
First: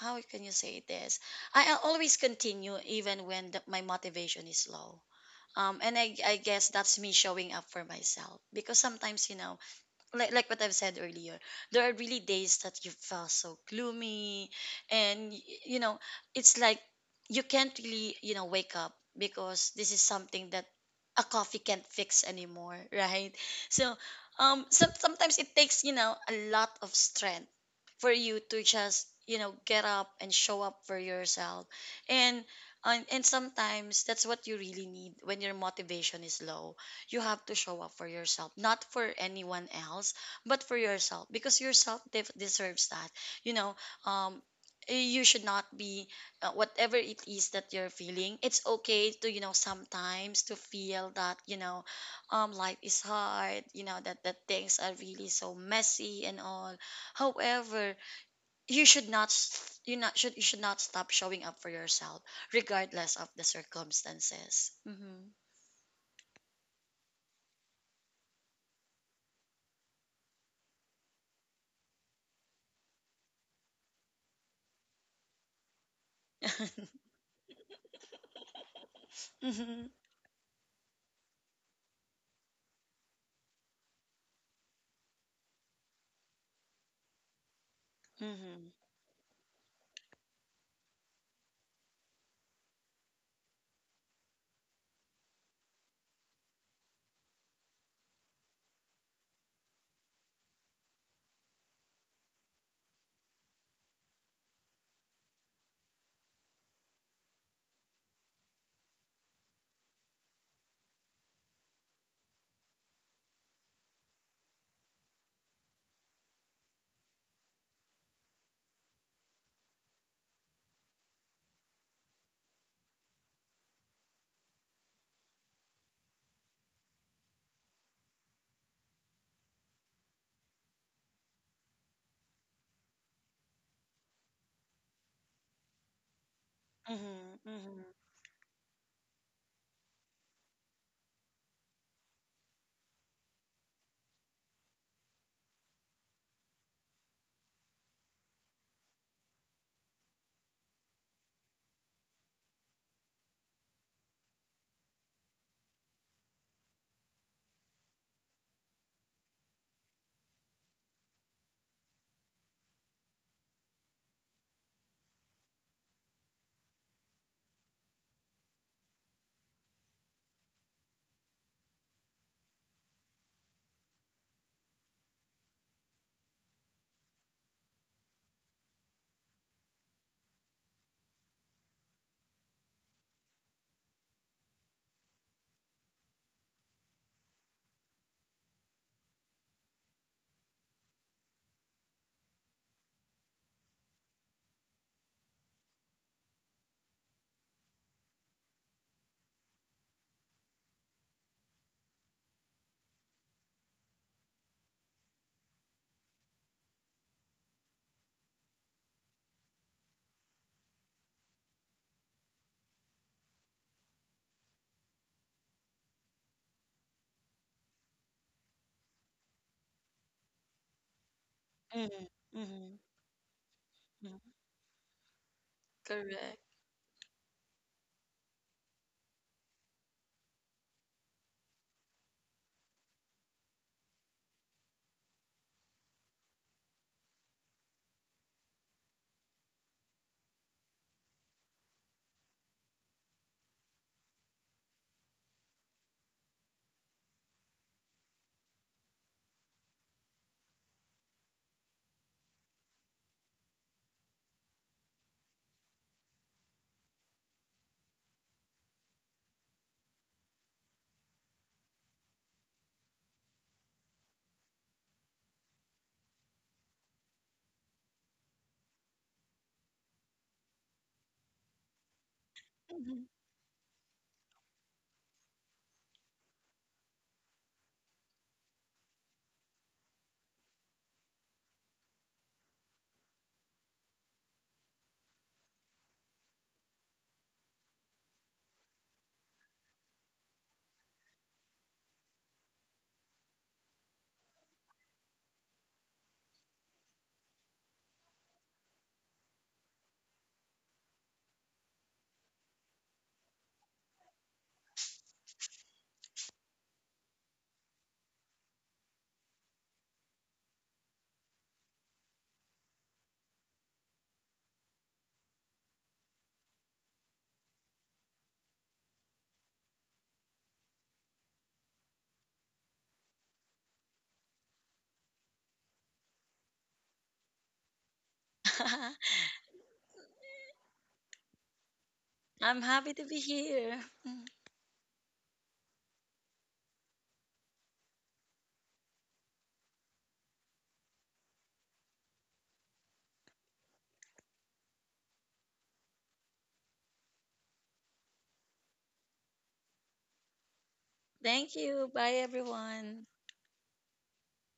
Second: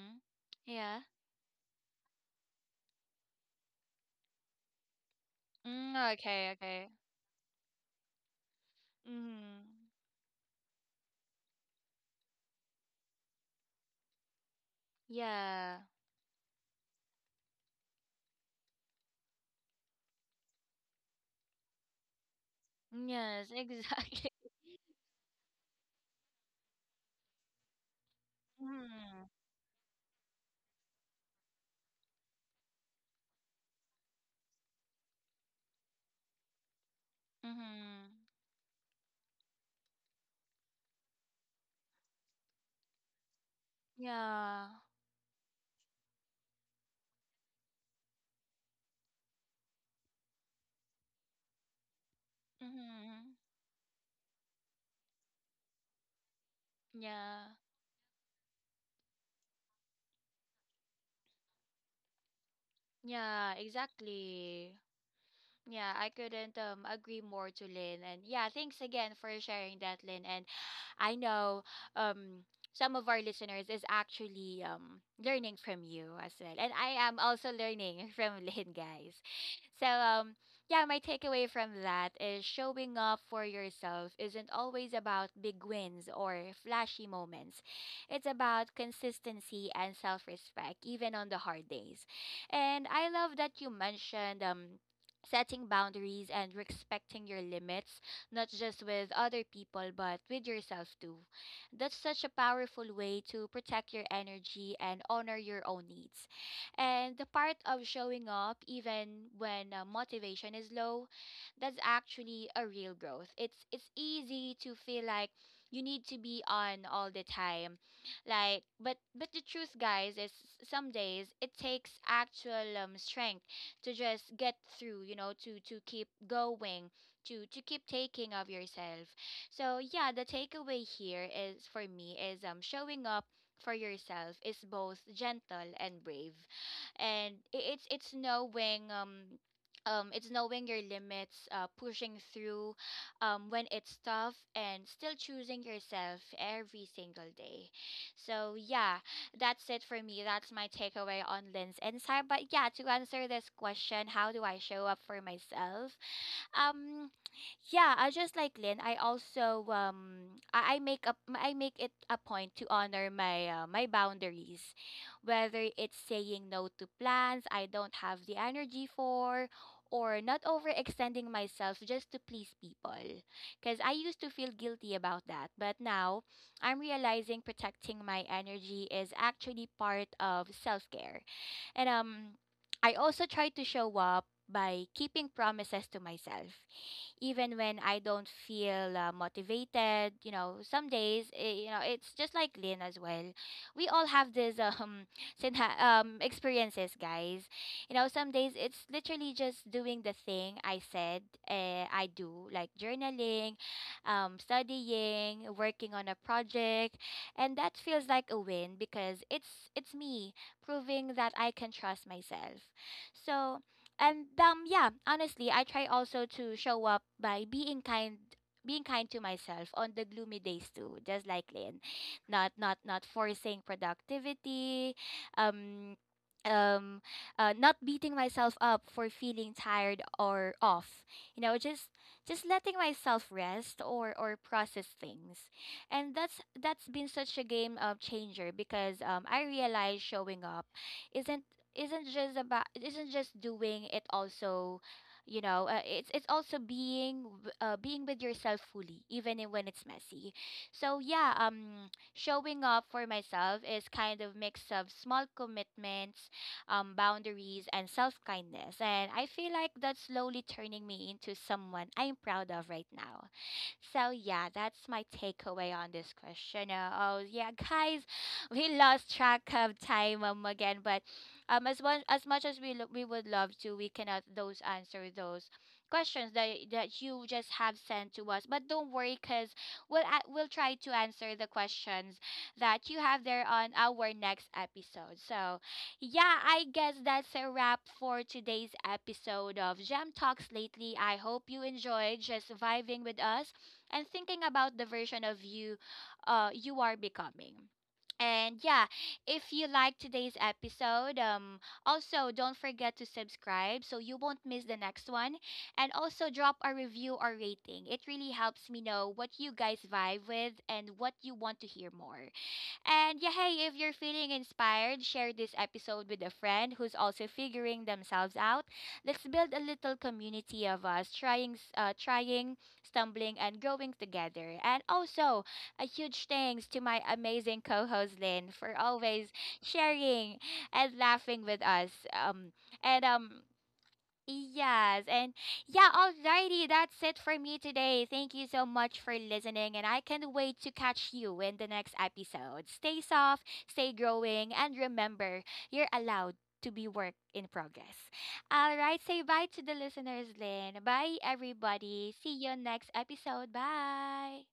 Speaker 2: how can you say
Speaker 1: Yeah.
Speaker 2: this, i a- always continue even when the, my motivation is low. um and
Speaker 1: Mm,
Speaker 2: I, I
Speaker 1: okay,
Speaker 2: guess
Speaker 1: okay.
Speaker 2: that's me showing up for myself, because sometimes, you know,
Speaker 1: Mhm.
Speaker 2: like like what I've said earlier, there are really days that you felt so gloomy, and y-
Speaker 1: Yeah.
Speaker 2: you know, it's like you can't really, you know, wake up, because this is something that a coffee can't fix anymore, right?
Speaker 1: Yes,
Speaker 2: So
Speaker 1: exactly.
Speaker 2: um, some sometimes it takes, you know, a lot of strength for you to just,
Speaker 1: Mhm.
Speaker 2: you know, get up and show up for yourself. And and, and sometimes that's what you really need. When your motivation is low, you have to show up for
Speaker 1: Mhm.
Speaker 2: yourself, not for anyone else, but for yourself, because yourself de- deserves that. You know, um,
Speaker 1: Yeah.
Speaker 2: you should not be, uh, whatever it is that you're feeling, it's okay to, you know, sometimes to feel that, you know, um, life is
Speaker 1: Mhm.
Speaker 2: hard. You know that that things are really so messy and all.
Speaker 1: Yeah.
Speaker 2: However, you should not s- you not should you should not stop showing up for yourself regardless of the
Speaker 1: Yeah,
Speaker 2: circumstances.
Speaker 1: exactly.
Speaker 2: Mm-hmm.
Speaker 1: Yeah, I couldn't um agree more to Lynn. And yeah, thanks again for sharing that, Lynn. And I know um some of our listeners is actually um learning from you as well. And I am also learning from Lynn, guys. So
Speaker 2: Mm-hmm.
Speaker 1: um yeah, my takeaway from that is, showing up for yourself isn't always about big wins or flashy moments. It's about consistency and self-respect, even on the hard days. And I love that you mentioned um setting boundaries and respecting your limits, not just with other people, but with yourself too. That's such a powerful way to protect your energy and honor your own needs. And the part of showing up, even when uh, motivation is low, that's actually a real growth. It's, it's easy to feel like you need to be on all the time, like but but the truth, guys, is some days it takes actual um, strength to just get through, you know, to to keep going, to to keep taking of yourself. So yeah, the takeaway here is, for me is, um showing up for yourself is both gentle and brave, and
Speaker 2: Mhm,
Speaker 1: i-
Speaker 2: mhm,
Speaker 1: it's it's knowing, um um, it's knowing your limits, uh, pushing through um, when it's tough, and still choosing yourself every single day. So, yeah, that's it for me. That's my takeaway on Lynn's insight. But yeah, to answer this question, how do I show up for myself? Um, yeah, I just like Lynn. I also, um I, I make up I make it a point to honor my uh, my boundaries, whether it's saying no to plans I don't have the energy for, or not overextending myself just to please people. Cause I used to feel guilty about that, but now I'm realizing protecting my energy is actually part of self care, and um I also try to show up by keeping promises to myself even when I don't feel uh, motivated. You know, some days, eh, you know, it's just like Lynn as well. We all have these, um, syna- um experiences, guys. You know, some days it's literally just doing the thing I said uh, I do, like journaling, um, studying, working on a project, and that feels like a win because it's it's me proving that I can trust myself. So, and um yeah, honestly, I try also to show up by being kind, being kind to myself on the gloomy days too, just like Lynn.
Speaker 2: mhm,
Speaker 1: not not
Speaker 2: mhm,
Speaker 1: not forcing
Speaker 2: mhm.
Speaker 1: productivity, um
Speaker 2: Correct.
Speaker 1: um uh, not beating myself up for feeling tired or off, you know, just just letting myself rest or or process things. And that's that's been such a game uh, changer, because um I realize showing up isn't isn't just about, it isn't just doing, it also, you know, uh, it's it's also being w- uh, being with yourself fully, even i- when it's messy. So yeah, um showing up for myself is kind of mix of small commitments, um boundaries, and self kindness, and I feel like that's slowly turning me into someone I'm proud of right now. So yeah, that's my takeaway on this question. Uh, oh yeah, guys, we lost track of time um again, but um as one as much as we lo- we
Speaker 2: Mhm.
Speaker 1: would love to, we cannot those answer those questions that that you just have sent to us. But don't worry, cause we'll a- we'll try to answer the questions that you have there on our next episode. So yeah, I guess that's a wrap for today's episode of Gem Talks Lately. I hope you enjoyed just vibing with us and thinking about the version of you uh, you are becoming. And yeah, if you like today's episode, um, also don't forget to subscribe so you won't miss the next one. And also drop a review or rating. It really helps me know what you guys vibe with and what you want to hear more. And yeah, hey, if you're feeling inspired, share this episode with a friend who's also figuring themselves out. Let's build a little community of us trying, s- uh, trying, stumbling, and growing together. And also, a huge thanks to my amazing co-host Lynn for always sharing and laughing with us. Um,
Speaker 2: I'm happy to
Speaker 1: and,
Speaker 2: be
Speaker 1: um,
Speaker 2: here. Mhm.
Speaker 1: yes, and yeah, alrighty, that's it for me today. Thank you so much for listening, and I can't wait to catch you in the next episode. Stay soft, stay growing, and remember, you're allowed to be work in progress. Alright, say bye to the listeners, Lynn. Bye,
Speaker 2: Thank you. Bye,
Speaker 1: everybody. See you next
Speaker 2: everyone.
Speaker 1: episode. Bye.